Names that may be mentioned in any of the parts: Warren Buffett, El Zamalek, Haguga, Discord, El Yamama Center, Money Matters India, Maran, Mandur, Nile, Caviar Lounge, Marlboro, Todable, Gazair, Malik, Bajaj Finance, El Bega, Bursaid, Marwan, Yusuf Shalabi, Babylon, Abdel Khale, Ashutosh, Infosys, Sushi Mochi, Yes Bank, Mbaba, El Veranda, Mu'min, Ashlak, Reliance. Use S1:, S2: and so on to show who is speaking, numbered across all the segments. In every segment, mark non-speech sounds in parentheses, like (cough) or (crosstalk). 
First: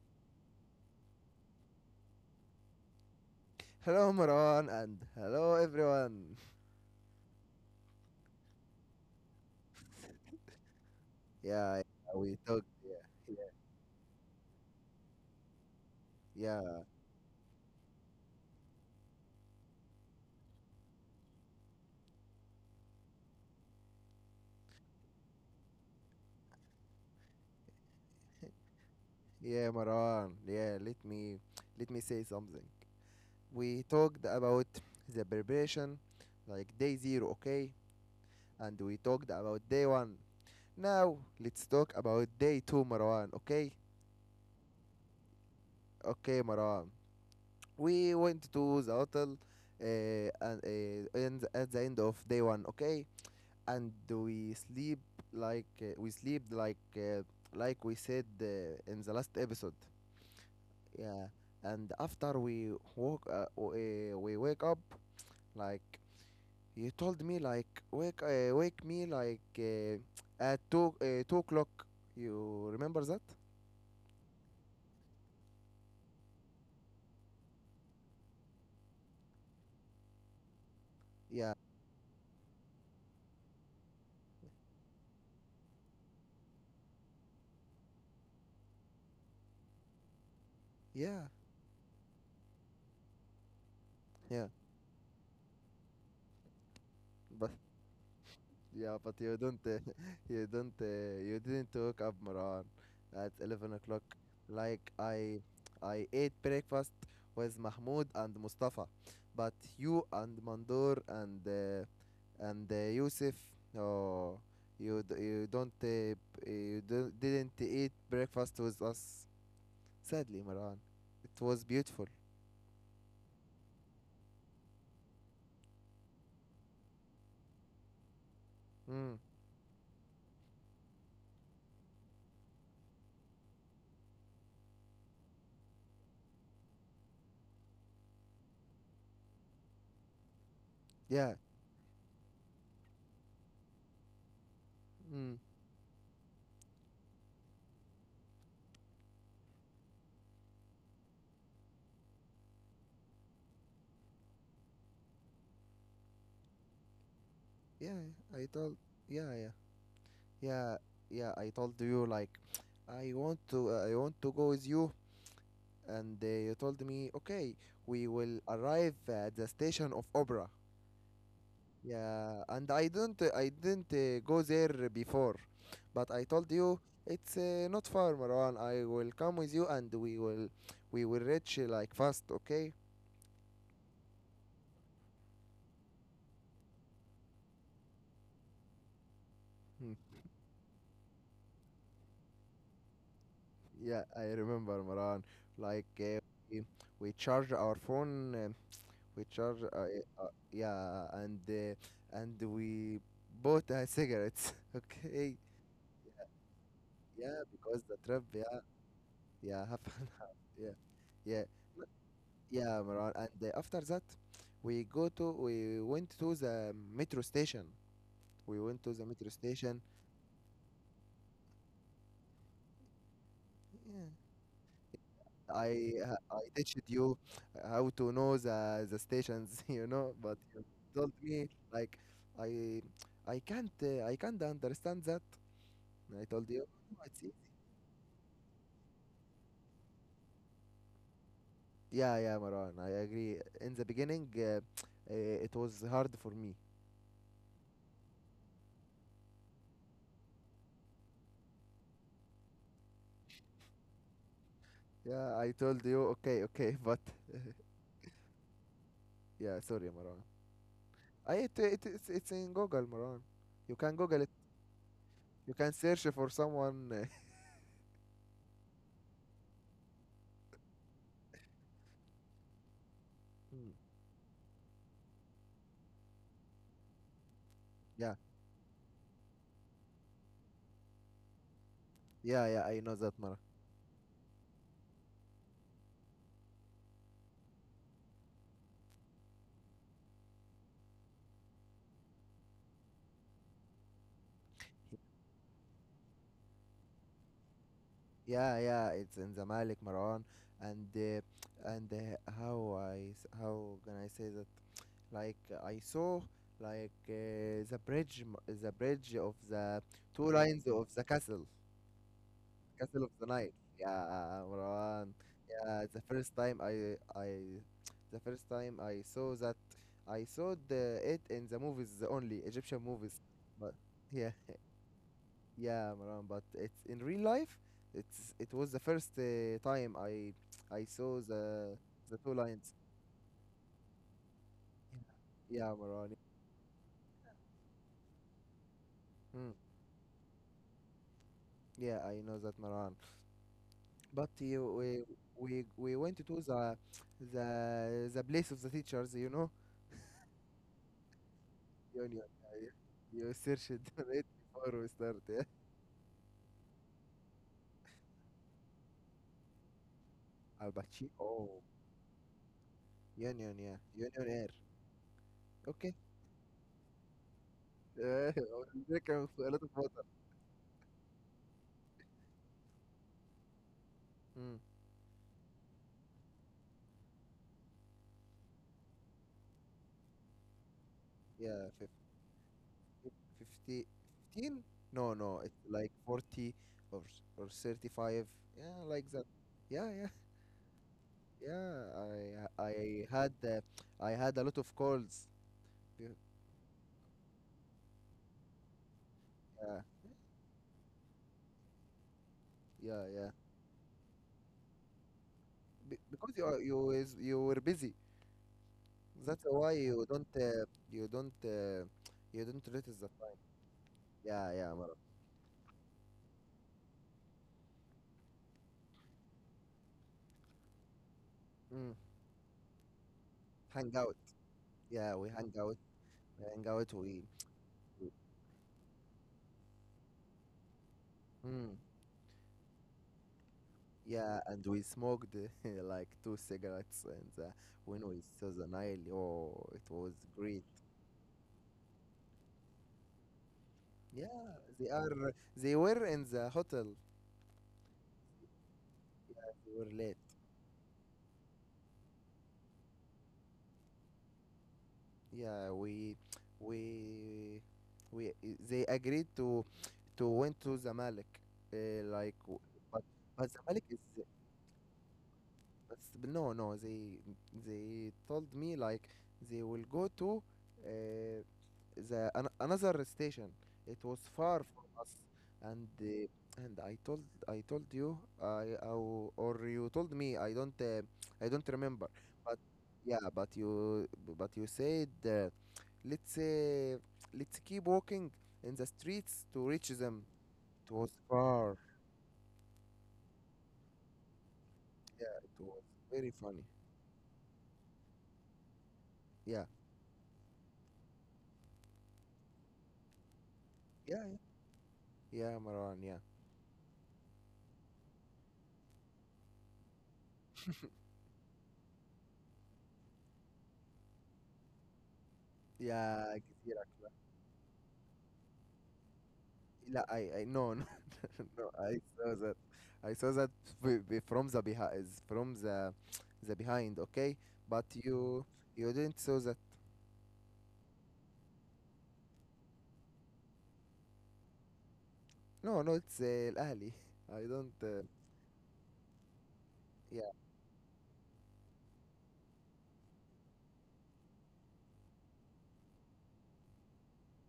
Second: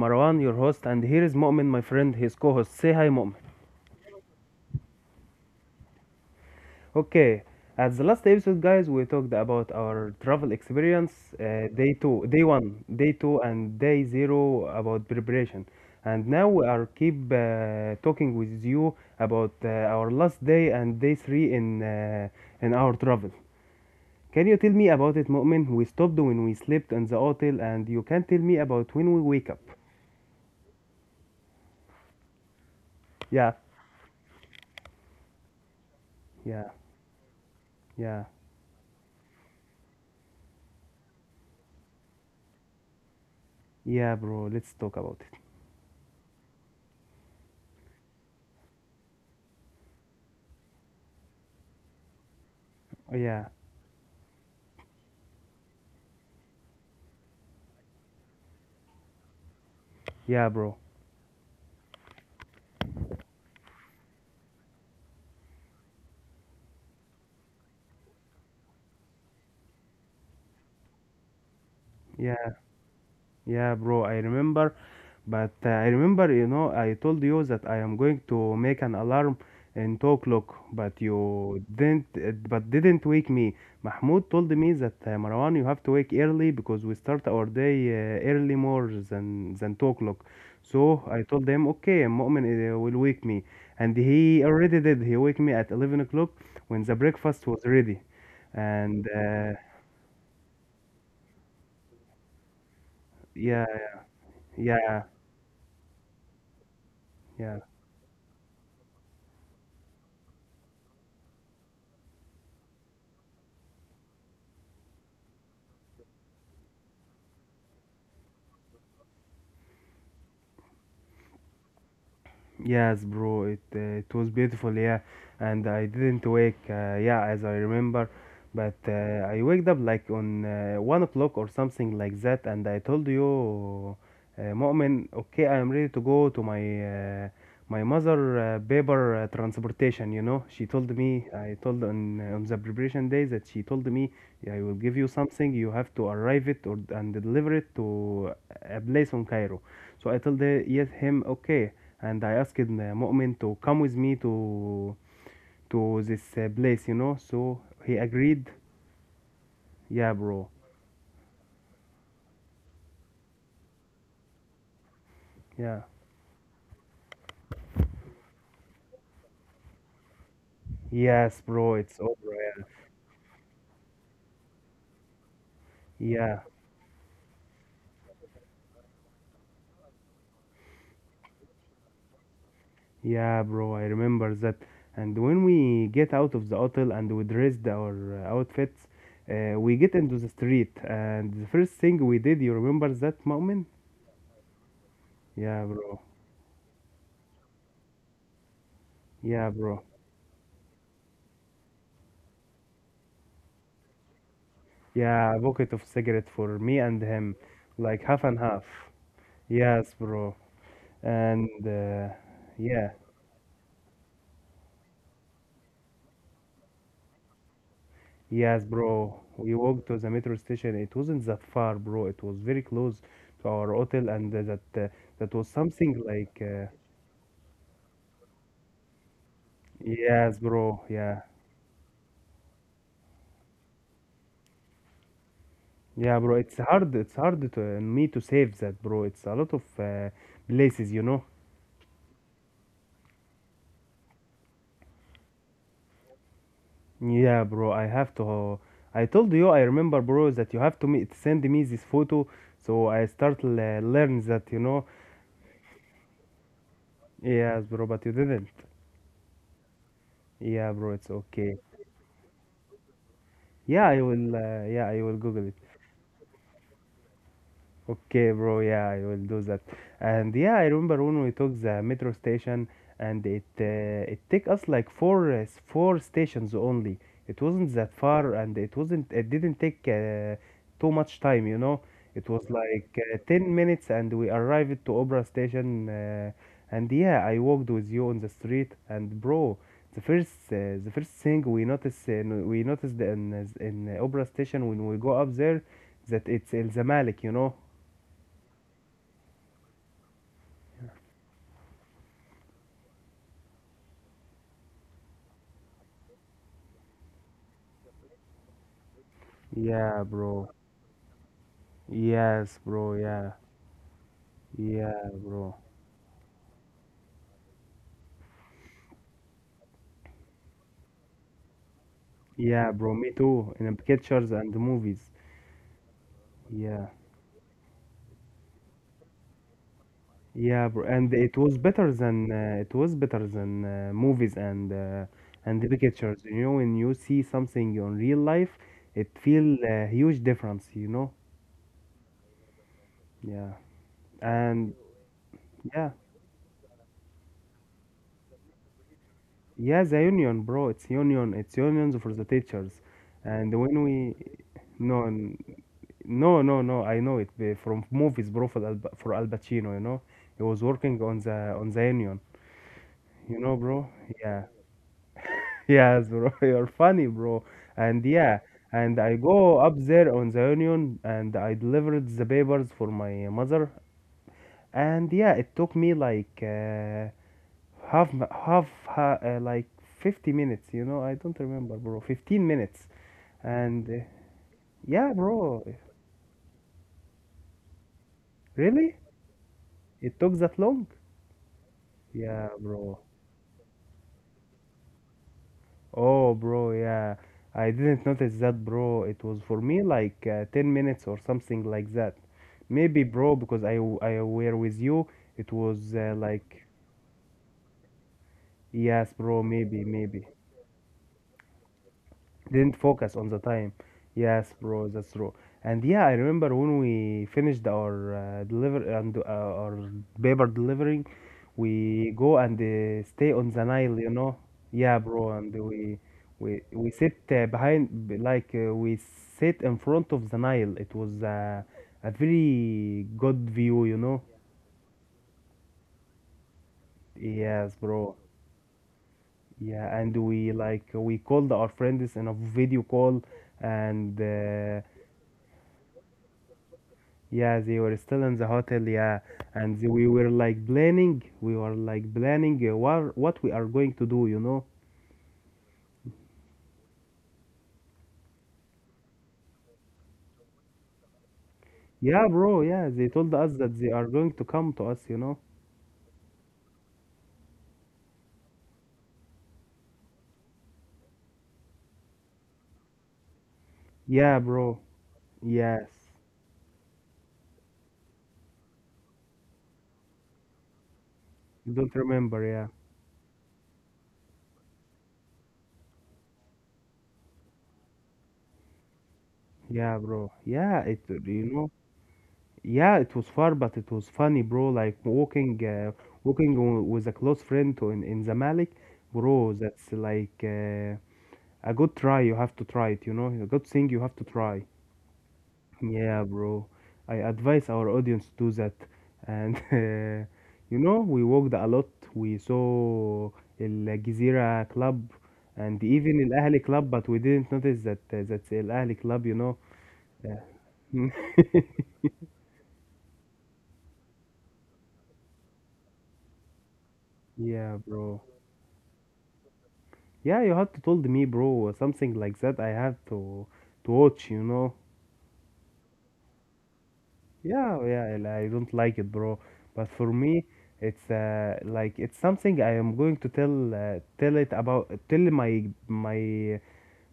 S1: Marwan, your host, and here is Mu'min, my friend, his co host. Say hi, Mu'min.
S2: Hello, Maran, and hello, everyone.
S1: Okay, at the last episode, guys, we talked about our travel experience
S2: Yeah, yeah, we
S1: day
S2: talked.
S1: one, day
S2: Yeah,
S1: two, and day zero about preparation. And
S2: yeah,
S1: now we
S2: yeah,
S1: are keep talking with you about our last day and day three in our travel. Can you tell me about it, Mu'min? We stopped when we slept in the hotel, and you can tell me about when we
S2: yeah,
S1: wake up.
S2: Maran. Yeah, let me say something. We
S1: Yeah,
S2: talked about the preparation, like day
S1: yeah.
S2: zero, okay,
S1: Yeah.
S2: and we talked about day one. Now let's talk about day two, Maran. Okay,
S1: Yeah, bro. Let's talk about
S2: okay, Maran. We went to the hotel, and at the end of day one, okay,
S1: it.
S2: and
S1: Yeah.
S2: we sleep like we said in the last episode.
S1: Yeah,
S2: Yeah,
S1: bro.
S2: and after we wake up, like you told me, like wake me, like, at 2 o'clock. You remember
S1: Yeah,
S2: that?
S1: yeah, bro, I remember. But I remember, I told you that I am going to make an alarm in 2 o'clock, but
S2: yeah
S1: you didn't, uh, but didn't wake me. Mahmoud told me that Marwan, you have to wake early because we start our day early more than 2 o'clock.
S2: yeah
S1: So I told him, okay, Mu'min will wake me, and
S2: yeah
S1: he already did. He wake me at 11 o'clock when the
S2: but
S1: breakfast was ready,
S2: Yeah, but you
S1: and
S2: don't, (laughs) you didn't wake up Maran at 11
S1: yeah,
S2: o'clock. Like
S1: yeah,
S2: I I ate breakfast with
S1: yeah.
S2: Mahmoud and Mustafa, but you and Mandur and Yusuf, oh, you d- you don't b- you didn't eat breakfast with us. Sadly, Maran, it was beautiful.
S1: Yes, bro, it was beautiful, yeah, and I didn't wake, yeah, as I remember, but
S2: Mm,
S1: uh, I waked up like on 1 o'clock or something like that, and I told you, Mu'min, okay, I am ready to go to my my mother paper transportation, you know. She told
S2: yeah,
S1: me, I told on the preparation day that she told me, I will give
S2: mm,
S1: you something. You have to arrive it or and deliver it to a place on Cairo. So I told her, yes, him, okay. And I asked Mu'min to come with me to this place, you know. So
S2: yeah.
S1: he
S2: I told
S1: agreed.
S2: yeah yeah
S1: Yeah,
S2: yeah
S1: bro.
S2: Yeah. I told you, like, I want to go with you,
S1: Yeah.
S2: and you told me, okay, we will arrive at the station of Opera.
S1: Yes, bro. It's
S2: Yeah,
S1: over.
S2: and I
S1: Yeah.
S2: didn't I didn't uh, go there before, but I told
S1: Yeah.
S2: you it's, not far, Marwan. I will come with you, and we will reach, like, fast. Okay.
S1: Yeah, bro, I remember that. And when we get out of the hotel and we dressed our outfits,
S2: Hmm.
S1: we get into the street. And the first thing we did, you remember that moment?
S2: Yeah, I remember, Marwan, like
S1: Yeah,
S2: uh,
S1: bro.
S2: we, we charge our phone,
S1: Yeah, bro.
S2: yeah, and we bought, cigarettes, (laughs) okay,
S1: Yeah, a bucket of cigarette for me and
S2: yeah,
S1: him,
S2: because the trip,
S1: like half
S2: yeah,
S1: and half.
S2: yeah, happened.
S1: Yes,
S2: (laughs)
S1: bro.
S2: Yeah, yeah.
S1: And
S2: But-
S1: uh,
S2: yeah, Maran,
S1: yeah,
S2: and after that, we went to the metro station. we went to
S1: yes,
S2: the metro
S1: bro.
S2: station
S1: We walked to the metro station. It wasn't that far, bro. It was very close to our
S2: yeah,
S1: hotel, and that was something
S2: I
S1: like.
S2: teached
S1: Uh,
S2: you how to know the stations, (laughs) you know, but you
S1: Yes,
S2: told
S1: bro.
S2: me,
S1: Yeah,
S2: like, I I can't understand that. I told
S1: yeah,
S2: you.
S1: bro. It's
S2: No, it's
S1: hard.
S2: easy.
S1: It's hard to me to save that, bro. It's a lot of places.
S2: Yeah, yeah, Marwan. I agree. In the beginning, it was hard for me.
S1: Yeah, bro. I have to. I told you. I remember, bro, that you have to me send me this photo, so I start le learn that.
S2: Yeah, I told you. Okay, okay. (laughs) But
S1: Yes, bro. But you didn't.
S2: (laughs) yeah, sorry, Marwan.
S1: Yeah, bro.
S2: I
S1: It's
S2: it, it
S1: okay.
S2: It's in Google, Marwan. You can
S1: Yeah,
S2: Google it.
S1: I will. Yeah, I will
S2: You can
S1: Google it.
S2: search for someone.
S1: Okay, bro. Yeah, I will do that. And yeah, I remember when we took the metro station,
S2: (laughs)
S1: and
S2: Hmm,
S1: it take us like four stations only. It wasn't
S2: yeah,
S1: that far, and it didn't take too much time. You know,
S2: yeah.
S1: it
S2: I
S1: was
S2: know that,
S1: like
S2: Marwan.
S1: 10 minutes, and we arrived to Obra station. And yeah, I walked with you on the street, and bro, the first thing we noticed in Obra station when we go up there that it's El Zamalek.
S2: Yeah, yeah. It's in the Malik, Marwan, and, how how can I say that? Like, I saw, like, the bridge of the two
S1: Yeah,
S2: lines
S1: bro.
S2: of the castle.
S1: Yes,
S2: Castle of the
S1: bro.
S2: night,
S1: Yeah.
S2: yeah, Marwan.
S1: Yeah,
S2: Yeah,
S1: bro.
S2: the first time I saw that, I saw the it in the movies, the only Egyptian
S1: Yeah,
S2: movies.
S1: bro. Me
S2: But
S1: too. In
S2: yeah
S1: pictures and movies.
S2: Yeah, Marwan, but it's in real
S1: Yeah.
S2: life. It's it was the first, time I
S1: Yeah, bro.
S2: saw
S1: And it was
S2: the
S1: better
S2: two
S1: than uh,
S2: lines
S1: it was better than uh, movies and uh,
S2: yeah,
S1: and the
S2: Marwan.
S1: pictures. You know, when you see something on real life,
S2: Hmm.
S1: it feel a huge difference, you know?
S2: Yeah, I know that, Maran.
S1: Yeah.
S2: But you,
S1: And
S2: we went to
S1: yeah.
S2: the place of the teachers, you know.
S1: Yeah, the union, bro. It's union. It's
S2: Union,
S1: unions for the teachers.
S2: yeah. You searched (laughs) it,
S1: And when
S2: right,
S1: we
S2: before we start? Yeah.
S1: no, no, no, no. I know it from movies, bro. For Al Pacino, you know,
S2: Al
S1: he was
S2: Pacino,
S1: working
S2: oh.
S1: on the Union,
S2: Union,
S1: you
S2: yeah.
S1: know, bro.
S2: Union air.
S1: Yeah,
S2: Okay.
S1: (laughs) yes, bro. (laughs) You're funny, bro.
S2: Uh, (laughs)
S1: And yeah,
S2: there can
S1: and
S2: be a
S1: I
S2: lot of
S1: go
S2: water.
S1: up there on the Union, and I delivered the papers for my mother.
S2: Mm.
S1: And yeah, it took me like half like 50 minutes. I
S2: yeah
S1: don't
S2: fif-
S1: remember, bro. 15
S2: 50?
S1: minutes.
S2: 15
S1: And
S2: No, no,
S1: yeah,
S2: it's like
S1: bro.
S2: 40, or 35, yeah, like that.
S1: Really?
S2: Yeah, yeah,
S1: It took that long?
S2: yeah. i
S1: Yeah,
S2: i
S1: bro.
S2: had, I had a lot of calls.
S1: Oh, bro, yeah. I didn't notice that, bro. It was
S2: Yeah,
S1: for me like 10 minutes or something like that.
S2: yeah, yeah.
S1: Maybe, bro, because I were with you, it was
S2: Because
S1: like,
S2: you were busy. That's
S1: yes,
S2: why
S1: bro,
S2: you
S1: maybe,
S2: don't
S1: maybe.
S2: you don't you don't notice the
S1: Didn't
S2: time.
S1: focus on the time.
S2: Yeah, yeah,
S1: Yes,
S2: Mara.
S1: bro, that's true. And yeah, I remember when we finished our deliver and our paper delivering,
S2: Mm.
S1: we go and stay on
S2: Hang
S1: the
S2: out.
S1: Nile, you know.
S2: Yeah, we
S1: Yeah,
S2: hang
S1: bro,
S2: out.
S1: and we
S2: We hang out.
S1: we we sit
S2: We
S1: behind b- like we sit in front of the Nile. It was
S2: Mm.
S1: a very good view, you
S2: Yeah,
S1: know.
S2: and we smoked (laughs) like two cigarettes. And, when
S1: Yes,
S2: we
S1: bro.
S2: saw the Nile, oh, it was
S1: Yeah, and
S2: great.
S1: we called our friends in a video call and.
S2: Yeah, they are they were in the hotel.
S1: Yeah, they were still in the hotel, yeah,
S2: They were
S1: and
S2: late.
S1: we were like planning what we are going to do, you know?
S2: Yeah we we They agreed to went to Zamalek, uh, like
S1: Yeah,
S2: w-
S1: bro,
S2: but
S1: yeah, they
S2: but
S1: told
S2: Zamalek
S1: us
S2: is
S1: that they are going to come to us, you know?
S2: but s- no no they they told me, like, they will go to, uh, another station. It was far
S1: Yeah,
S2: from us,
S1: bro,
S2: and,
S1: yes,
S2: I told you, or you told me. I don't
S1: you
S2: remember,
S1: don't
S2: but,
S1: remember, yeah,
S2: yeah but you you said, Let's uh, let's keep walking in the streets to reach them.
S1: yeah, bro,
S2: It was
S1: yeah, it,
S2: far.
S1: you know, yeah, it was far, but it was funny, bro,
S2: Yeah,
S1: like
S2: it was
S1: walking, uh,
S2: very funny.
S1: walking w- with a close friend to in Zamalek,
S2: Yeah,
S1: bro, that's like a good try, you have to try it, a good
S2: yeah,
S1: thing you have to try.
S2: yeah, yeah, Marwan. Yeah,
S1: Yeah, bro. I advise our audience to do that. And (laughs) we walked a lot. We saw El Jazeera Club and
S2: yeah.
S1: even El
S2: Gezira.
S1: Ahly Club, but we didn't notice that's El Ahly Club.
S2: لا, no, no,
S1: Yeah.
S2: (laughs) no.
S1: (laughs)
S2: I saw that. I saw that from the behind, from the behind. Okay, but
S1: Yeah, bro.
S2: you didn't saw that.
S1: Yeah, you had to told me, bro, something like that. I have to watch.
S2: No, no. It's, Al-Ahli. (laughs) I don't.
S1: Yeah, yeah, and I don't like it, bro. But
S2: Yeah.
S1: for me, it's something I am going to tell tell it about tell my my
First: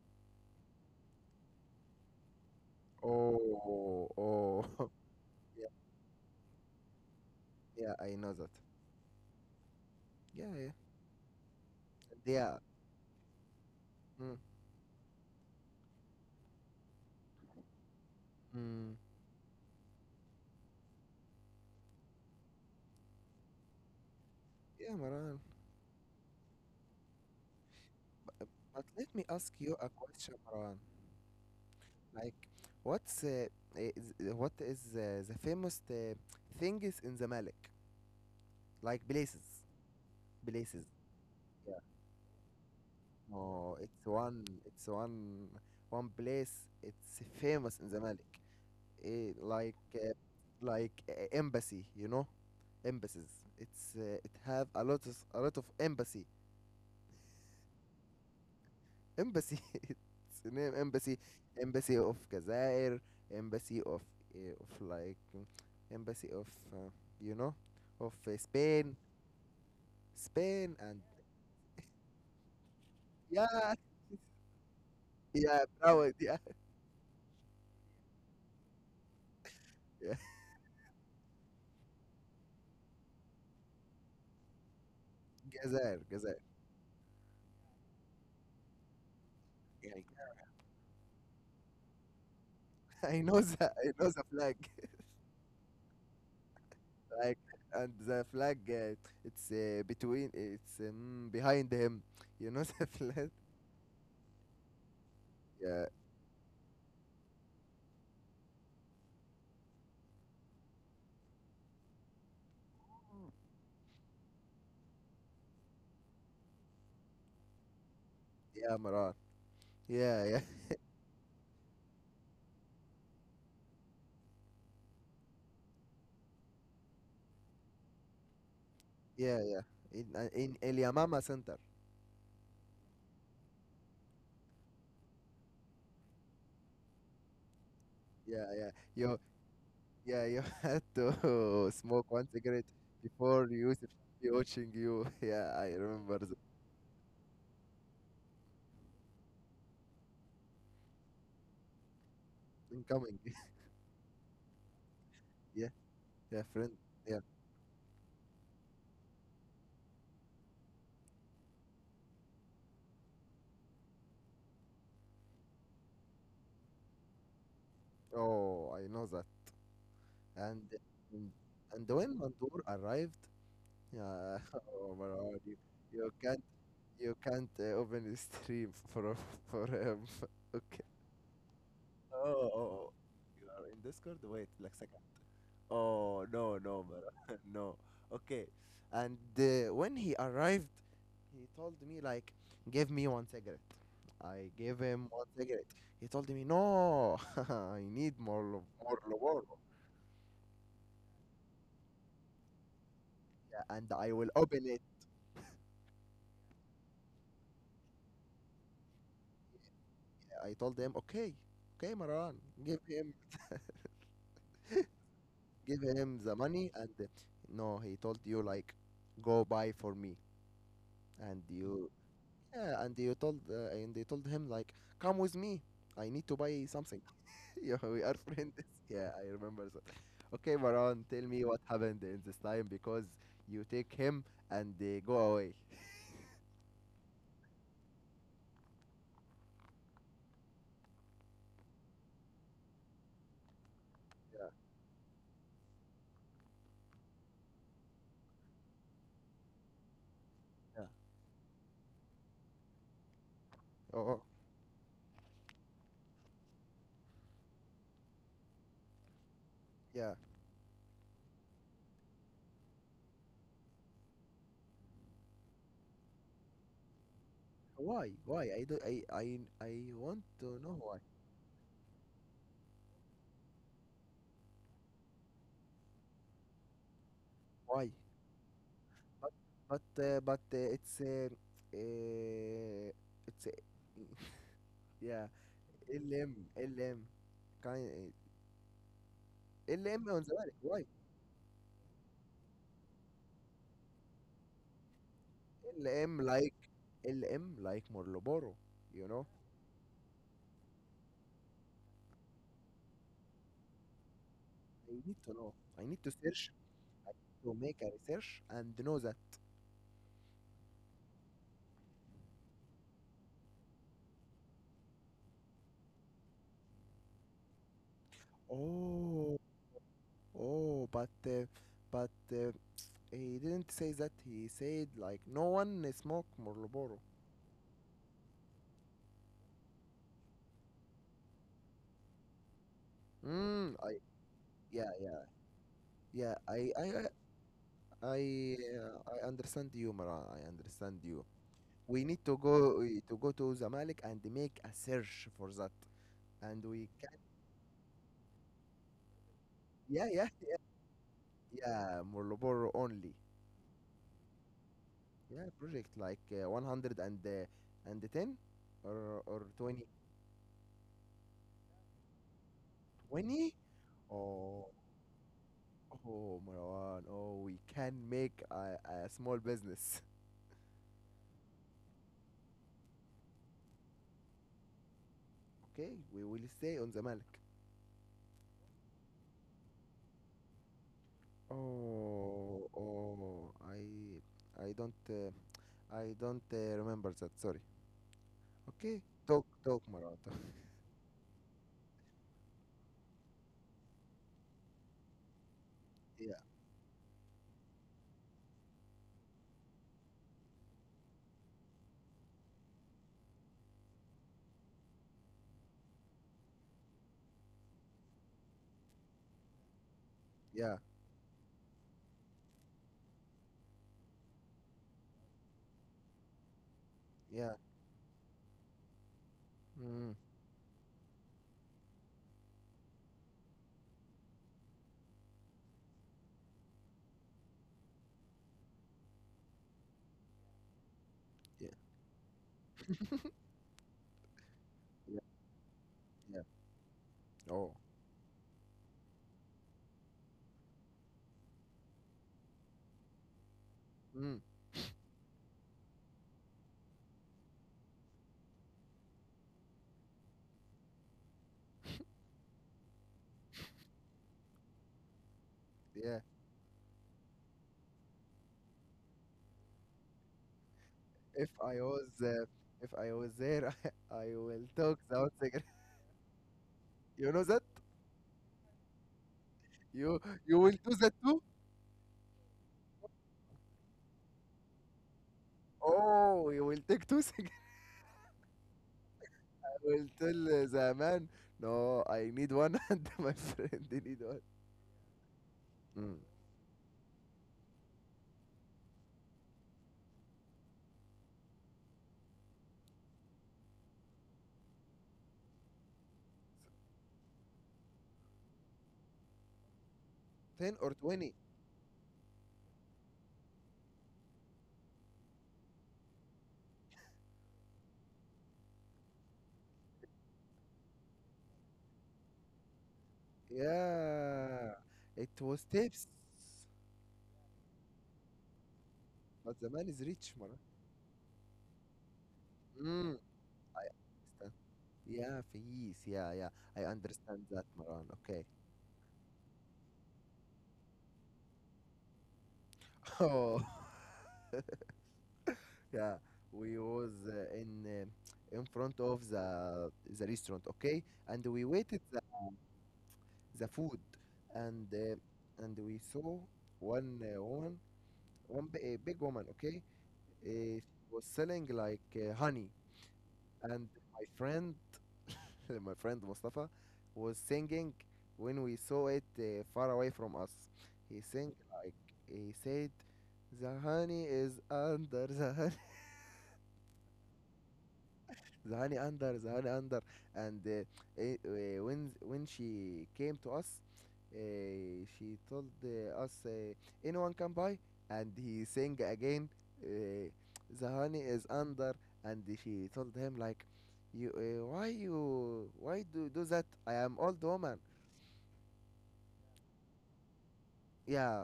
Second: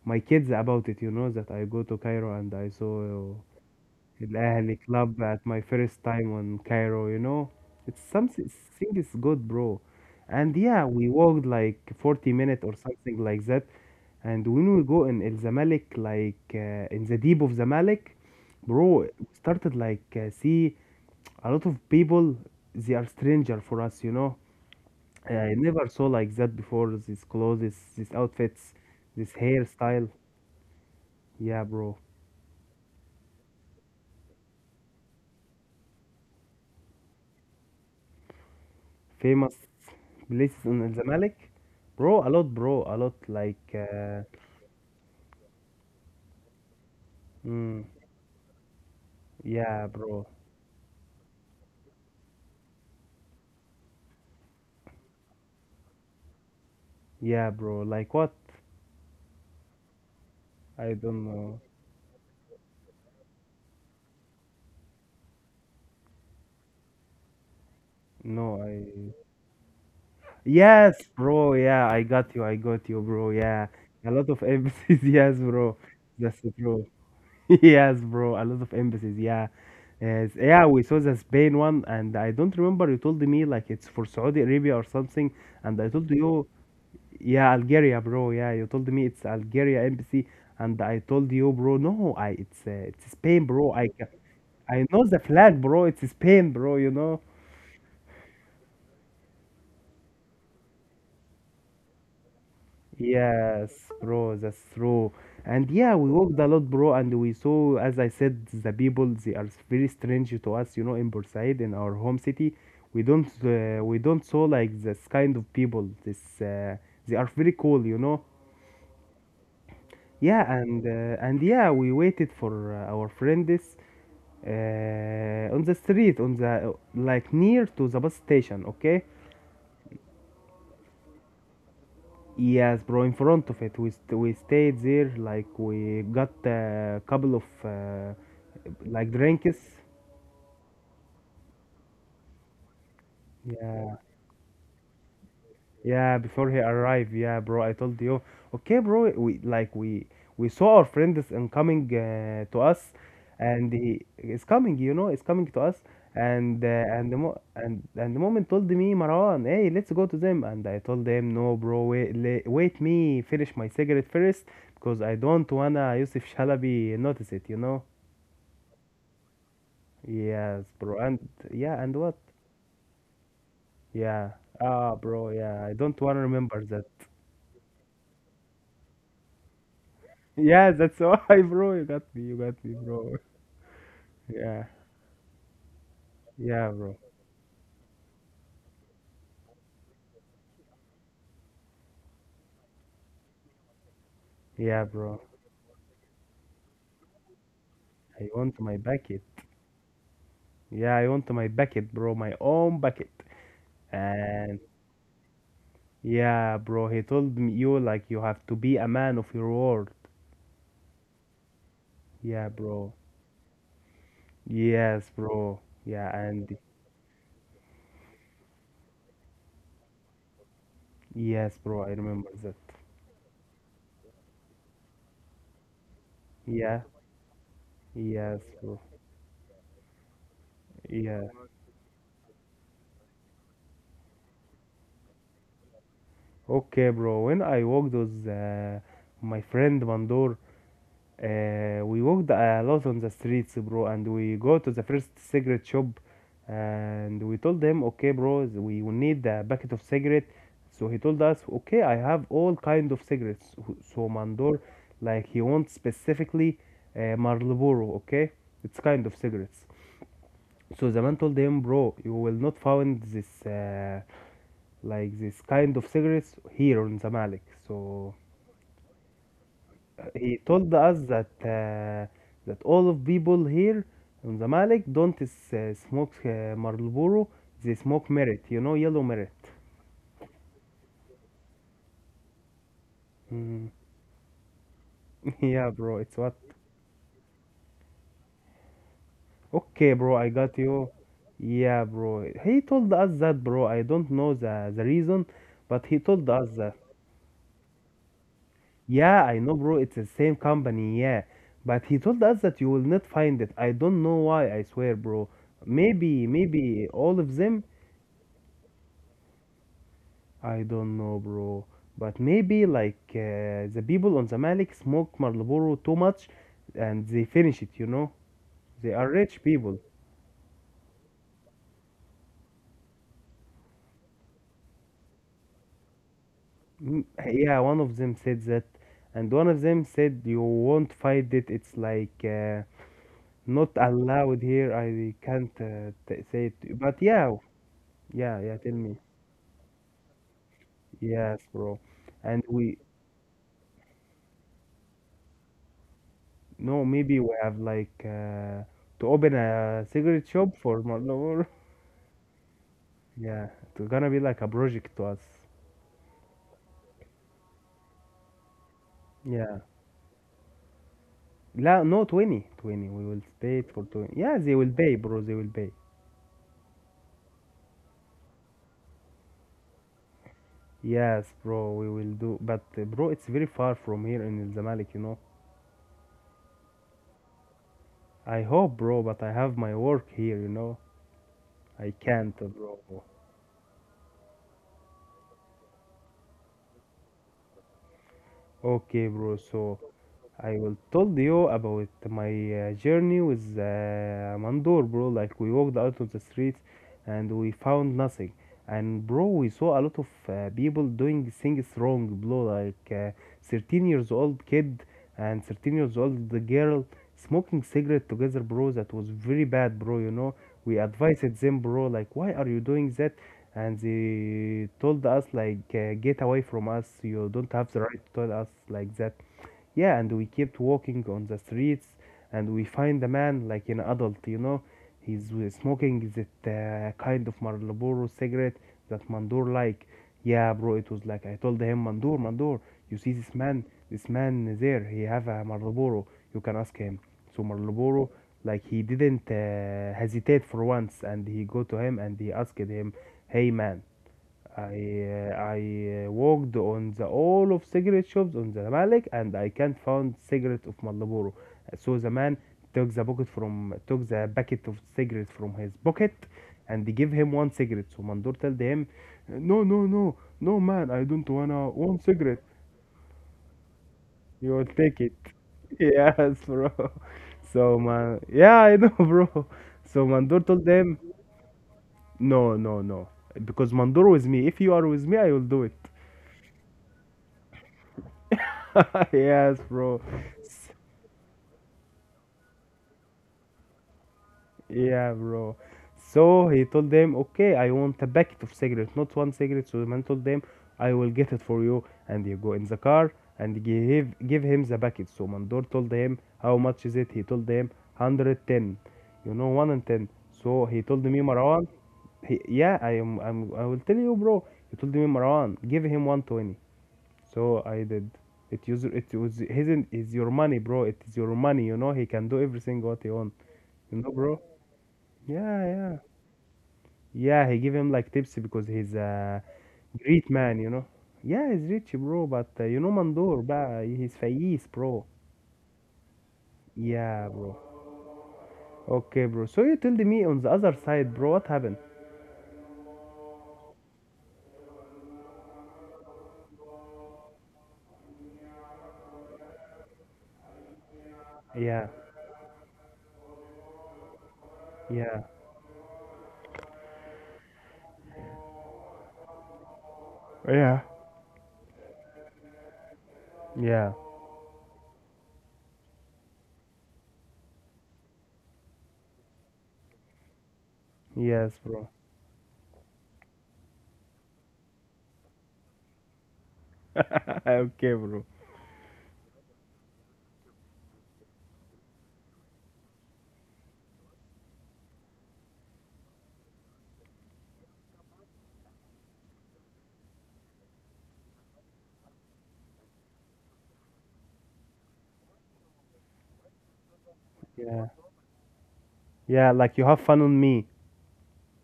S1: my kids about it. You know that I go to Cairo and I saw
S2: Oh, oh.
S1: الأهلي
S2: (laughs)
S1: club at my
S2: Yeah,
S1: first time on Cairo.
S2: yeah.
S1: It's
S2: I know
S1: something
S2: that.
S1: thing is good, bro.
S2: Yeah,
S1: And
S2: yeah.
S1: yeah, we walked like 40
S2: Yeah.
S1: minutes or something like that.
S2: Hmm.
S1: And when we go in El Zamalek, like in the deep of Zamalek,
S2: Mm.
S1: bro, we started like see a lot of people. They are stranger for us.
S2: Yeah, Maran.
S1: I never saw like that before. These clothes, these
S2: But,
S1: outfits,
S2: but let me
S1: this
S2: ask you a
S1: hairstyle.
S2: question, Maran.
S1: Yeah, bro.
S2: Like, what's, what is, the famous, things in the Malik? Like places,
S1: Famous places in
S2: places.
S1: الزمالك,
S2: Yeah.
S1: bro, a lot, bro, a lot like
S2: No, it's
S1: uh,
S2: one. It's one. One place. It's famous
S1: mm,
S2: in the Malik. Eh, like,
S1: yeah, bro,
S2: embassy. You know, embassies. It's, it have a lot of embassy.
S1: yeah, bro, like what,
S2: Embassy, (laughs) it's a name.
S1: I
S2: Embassy,
S1: don't know,
S2: embassy of Gazair, embassy of, uh, of like mm, embassy of, uh, you know
S1: no,
S2: Spain.
S1: I,
S2: Spain, and
S1: yes, bro, yeah, I got you bro, yeah,
S2: yeah,
S1: a lot of embassies. (laughs) Yes,
S2: yeah,
S1: bro,
S2: bravo, yeah,
S1: that's the bro. (laughs) Yes, bro, a lot of embassies, yeah.
S2: yeah.
S1: Yes, yeah, we saw the Spain one, and I don't remember you told me like it's for Saudi Arabia or something, and I
S2: Gazair,
S1: told
S2: Gazair,
S1: you, yeah, Algeria, bro. Yeah, you told me it's Algeria embassy,
S2: yeah.
S1: and I told you, bro. No, I
S2: (laughs)
S1: it's
S2: I know
S1: Spain,
S2: the,
S1: bro. I
S2: I know
S1: ca-
S2: the flag.
S1: I
S2: (laughs)
S1: know the flag, bro. It's Spain, bro. You know.
S2: Like, and the flag, it's between it's behind him, you know. (laughs) The flag,
S1: Yes, bro. That's true. And
S2: yeah,
S1: yeah, we walked a lot, bro, and we saw, as I said, the people. They are very strange to us, in Bursaid, in our home city. We don't saw like this kind of people. This they are very cool.
S2: yeah, Maran, yeah, yeah.
S1: Yeah, and yeah, we waited for our friends on the street, on the like near to the bus station. Okay.
S2: (laughs) Yeah, yeah, in, El Yamama Center.
S1: Yes, bro. In front of it, we stayed there. Like we got a couple of
S2: Yeah, yeah.
S1: like
S2: You,
S1: drinks.
S2: yeah, you (laughs) had to smoke one cigarette before Yusuf
S1: Yeah.
S2: be watching you. (laughs) Yeah, I
S1: Yeah,
S2: remember the
S1: before he arrived. Yeah, bro, I told you. Okay, bro, we like we saw our friend is in coming to
S2: thing
S1: us,
S2: coming. (laughs)
S1: and he is coming. You know, is coming to
S2: Yeah,
S1: us.
S2: yeah,
S1: And uh,
S2: friend.
S1: and the
S2: Yeah.
S1: mo- and the moment told me Marwan, hey, let's go to them. And I told them, no, bro, wait, wait me finish my cigarette first, because I don't wanna Yusuf Shalabi notice it. You know?
S2: Oh, I know that.
S1: Yes,
S2: And
S1: bro. And
S2: and
S1: yeah,
S2: and,
S1: and what?
S2: when Mandur arrived,
S1: Yeah.
S2: yeah, (laughs)
S1: Ah,
S2: oh my
S1: bro.
S2: God,
S1: Yeah, I don't
S2: you
S1: wanna
S2: can't
S1: remember that.
S2: you can't, open the stream, (laughs) for him. (laughs)
S1: Yeah,
S2: Okay.
S1: that's why, (laughs) bro.
S2: Oh,
S1: You
S2: oh,
S1: got me,
S2: oh.
S1: bro.
S2: You are in Discord. Wait,
S1: Yeah,
S2: like, second. Oh no,
S1: yeah,
S2: no,
S1: bro.
S2: bro. (laughs) No. Okay. And, when he arrived, he told me, like, "Give me one cigarette." I gave
S1: Yeah,
S2: him
S1: bro.
S2: one cigarette. He told me, "No, (laughs) I need
S1: I
S2: more,
S1: want my
S2: more
S1: bucket.
S2: Marlboro."
S1: Yeah, I want my bucket, bro. My own bucket.
S2: Yeah, and I will
S1: And
S2: open it.
S1: yeah, bro. He told me you have to be a man of your word.
S2: I told him, "Okay, okay, Maran,
S1: Yeah,
S2: give
S1: bro.
S2: him,
S1: Yes, bro.
S2: give
S1: Yeah,
S2: him the
S1: and
S2: money." And, no, he told you, like, "Go buy for me." And
S1: yes, bro. I
S2: you,
S1: remember that.
S2: yeah, and you told, and they told him, like, "Come with me. I need to buy
S1: Yeah,
S2: something." (laughs) Yeah, we are
S1: yes,
S2: friends. (laughs)
S1: bro.
S2: Yeah, I remember that. Okay, Maran,
S1: Yeah.
S2: tell me what happened in this time, because you take him and they go away.
S1: Okay, bro. When I walked with my friend Mandor, we walked a lot on the streets, bro, and we
S2: Yeah,
S1: go to the first cigarette shop, and we told them, okay, bro, we will need a packet of cigarette. So
S2: yeah.
S1: he told us, okay, I have all kind of cigarettes. So
S2: Oh.
S1: Mandor, like he wants specifically Marlboro, okay, it's kind of cigarettes.
S2: Yeah.
S1: So the man told him, bro, you will not find this, like this kind of cigarettes here on the Malik.
S2: Why?
S1: So
S2: Why? I do. I want
S1: he
S2: to
S1: told
S2: know why.
S1: us that all of people here in the Malik don't smoke Marlboro, they
S2: Why?
S1: smoke Merit. You know, yellow
S2: But.
S1: Merit.
S2: But. But it's. Uh, it's.
S1: Mm.
S2: (laughs) Yeah.
S1: (laughs) Yeah, bro, it's what.
S2: LM. LM. Kind.
S1: Okay,
S2: LM
S1: bro, I
S2: on the back.
S1: got you.
S2: Why?
S1: Yeah, bro. He told us that, bro. I don't know the reason, but he
S2: LM
S1: told us
S2: like.
S1: that.
S2: LM like Morloboro. You
S1: Yeah,
S2: know.
S1: I know, bro. It's the same company. Yeah, but he told us that you will not find it. I don't know why. I swear,
S2: I
S1: bro.
S2: need to know. I need
S1: Maybe,
S2: to search
S1: maybe all of them
S2: to make a research and know that.
S1: I don't know, bro. But maybe like the people on Zamalek smoke Marlboro too much, and they finish it. You know, they are rich
S2: Oh,
S1: people.
S2: oh, but, but uh, he didn't say that. He said, like, no one smoke Marlboro.
S1: Yeah, one of them said that, and one of them said you won't find it. It's like not
S2: Mm. I
S1: allowed here.
S2: yeah
S1: I
S2: yeah
S1: can't say
S2: yeah
S1: it. But yeah, yeah, yeah. Tell me.
S2: I understand you, Mara. I understand
S1: Yes,
S2: you.
S1: bro.
S2: We
S1: And
S2: need to
S1: we
S2: go, to go to Zamalek and make a search for that, and
S1: No,
S2: we
S1: maybe
S2: can.
S1: we have like to open a
S2: Yeah,
S1: cigarette
S2: yeah,
S1: shop
S2: yeah.
S1: for Marlboro.
S2: Yeah, Marlboro only.
S1: Yeah, it's gonna be like a project to us.
S2: Yeah, project like, 100, and, 10, or
S1: Yeah.
S2: 20,
S1: La, no, 20. 20. We will pay it
S2: 20.
S1: for 20. Yeah, they will
S2: Oh,
S1: pay, bro. They will pay.
S2: oh, Marwan. Oh, we can make a small business.
S1: Yes, bro, we will do. But, bro, it's very far from here in El Zamalek, you know.
S2: Okay, we will stay on the Malik.
S1: I hope, bro, but I have my work here, you know. I can't, bro.
S2: Oh, oh, I don't, remember that. Sorry.
S1: Okay,
S2: Okay,
S1: bro,
S2: talk,
S1: so
S2: talk, Marwan, talk.
S1: I will told you about my journey with Mandor, bro. Like we walked out on the
S2: Yeah,
S1: streets and we found nothing. And bro, we saw a lot of people doing things wrong, bro. Like 13 years old kid and 13 years old the girl smoking cigarette together, bro. That was very bad, bro. You know, we
S2: yeah,
S1: advised them, bro. Like, why are you doing that? And they told us like, get away from us. You don't
S2: yeah.
S1: have the right to tell us like that, yeah, and we
S2: Mm,
S1: kept walking on the streets, and we find a man like an adult, you know. He's smoking that kind of Marlboro cigarette that Mandur like. Yeah, bro, it was like I told him,
S2: yeah,
S1: Mandur, Mandur, you see this
S2: (laughs)
S1: man, there, he have
S2: yeah,
S1: a Marlboro. You can
S2: yeah.
S1: ask him. So
S2: Oh,
S1: Marlboro, like he didn't hesitate for once, and he go to him and he asked him, "Hey man,
S2: mm,
S1: I worked on the all of cigarette shops on the Malik and I can't found cigarette of Marlboro. So the man took the packet of cigarette from his pocket
S2: yeah.
S1: and they give him one cigarette. So Mandor told him, "No, no, no, no, man, I don't
S2: If
S1: wanna
S2: I
S1: one
S2: was,
S1: cigarette.
S2: uh, if I was there, (laughs) I
S1: You will
S2: will
S1: take it."
S2: talk without
S1: (laughs)
S2: cigarette.
S1: Yes, bro.
S2: You know
S1: So
S2: that?
S1: man, yeah, I know, (laughs) bro. So
S2: You,
S1: Mandor told
S2: you will
S1: them,
S2: do that too?
S1: "No, no, no, because Mandor with me. If you are with me, I will do it."
S2: Oh, you will take two (laughs) cigarettes.
S1: (laughs) Yes, bro.
S2: قلت
S1: S-
S2: له زمان. No, I need one, (laughs) and my friend (laughs) need one.
S1: Yeah, bro.
S2: Mm.
S1: So he told them, okay, I want a packet of cigarettes, not one cigarette. So the man told them, I will get it for you. And you go in the car and give him the packet. So Mandor told him, how much is it? He told them, 110. You know, 1 and 10. So he
S2: 10
S1: told
S2: or
S1: me,
S2: 20,
S1: Marwan, yeah, I will tell you, bro. He told me, Marwan, give him 120. So I did. It used it was his is your money, bro. It is your money, you know. He can do everything what he want, you know, bro.
S2: yeah, it
S1: Yeah,
S2: was
S1: yeah,
S2: tips,
S1: yeah. He give him like tips because he's a
S2: but the man is
S1: great
S2: rich,
S1: man, you
S2: Maran.
S1: know. Yeah, he's rich, bro. But you know,
S2: Mm,
S1: Mandor, bah,
S2: I
S1: he's fayis,
S2: understand.
S1: bro.
S2: Yeah, fees, yeah, yeah. I
S1: Yeah, bro.
S2: understand that, Maran. Okay.
S1: Okay, bro. So you told me on the other side, bro. What happened?
S2: (laughs) Oh. (laughs) Yeah, we was, in front of the restaurant, okay, and we
S1: Yeah,
S2: waited the food, and,
S1: yeah,
S2: we saw one, woman, a big woman, okay?
S1: yeah,
S2: She was selling, like, honey, and
S1: yeah.
S2: my friend, (laughs) my friend Mustafa, was singing. When we saw it, far away from us. He
S1: Yes,
S2: sang,
S1: bro.
S2: like, he said, "The honey is under the (laughs) honey."
S1: (laughs) Okay, bro.
S2: The honey under the honey under. And when she came to us, she told us, anyone can buy. And he sang again, uh, "The honey is under." And she told him like, "You, why you, why do that? I am old
S1: Yeah,
S2: woman."
S1: yeah. Like you have fun on me.
S2: Yeah.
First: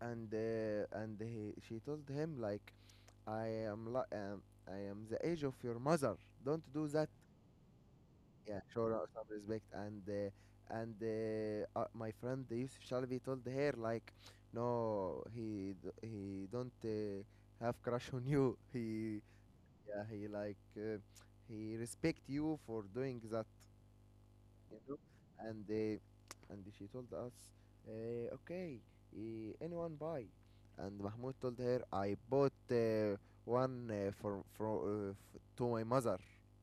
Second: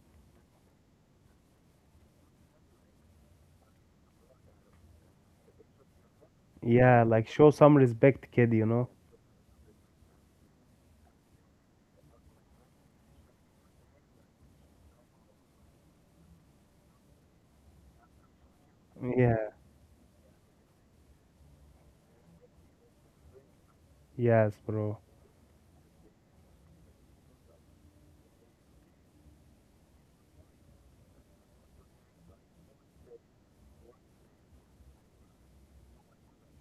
S2: And she told him like, "I am I am the age of your mother. Don't do
S1: Yeah,
S2: that."
S1: like show some respect, kid,
S2: Yeah,
S1: you
S2: show
S1: know?
S2: some respect, and my friend Yusuf Shalvi told her like, "No, he he don't have crush on you." (laughs) He
S1: Yeah,
S2: yeah, he like, he respect you for doing that,
S1: yes,
S2: you know
S1: bro.
S2: and she told us, okay, anyone buy. And Mahmoud told her, "I bought, one, for to my mother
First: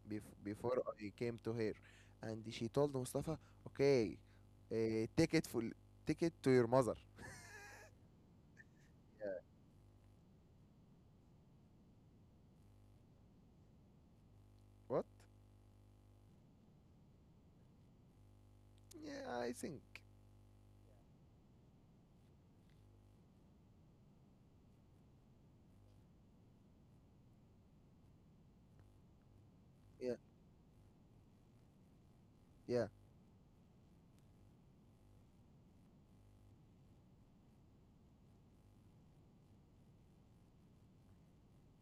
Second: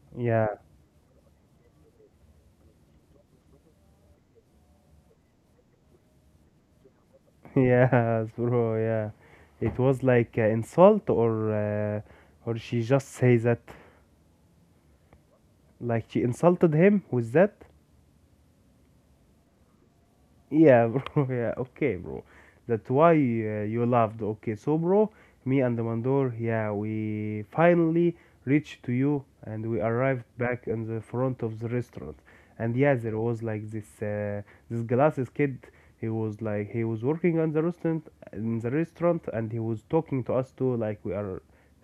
S1: Yeah,
S2: before I came to her." And she told Mustafa, "Okay, take it for, take it to your mother."
S1: (laughs) yes, bro. Yeah.
S2: Yeah.
S1: It was like insult or she just say that,
S2: What?
S1: like she insulted him with that.
S2: Yeah, I think.
S1: Yeah, (laughs) bro. Yeah, okay, bro. That's why you loved. Okay, so, bro, me and the Mandor, yeah, we finally reached to you and we
S2: Yeah,
S1: arrived back in the front of the restaurant. And
S2: yeah.
S1: yeah, there was like this glasses kid. He was like he was working on the restaurant in the restaurant, and he was talking to us too, like we are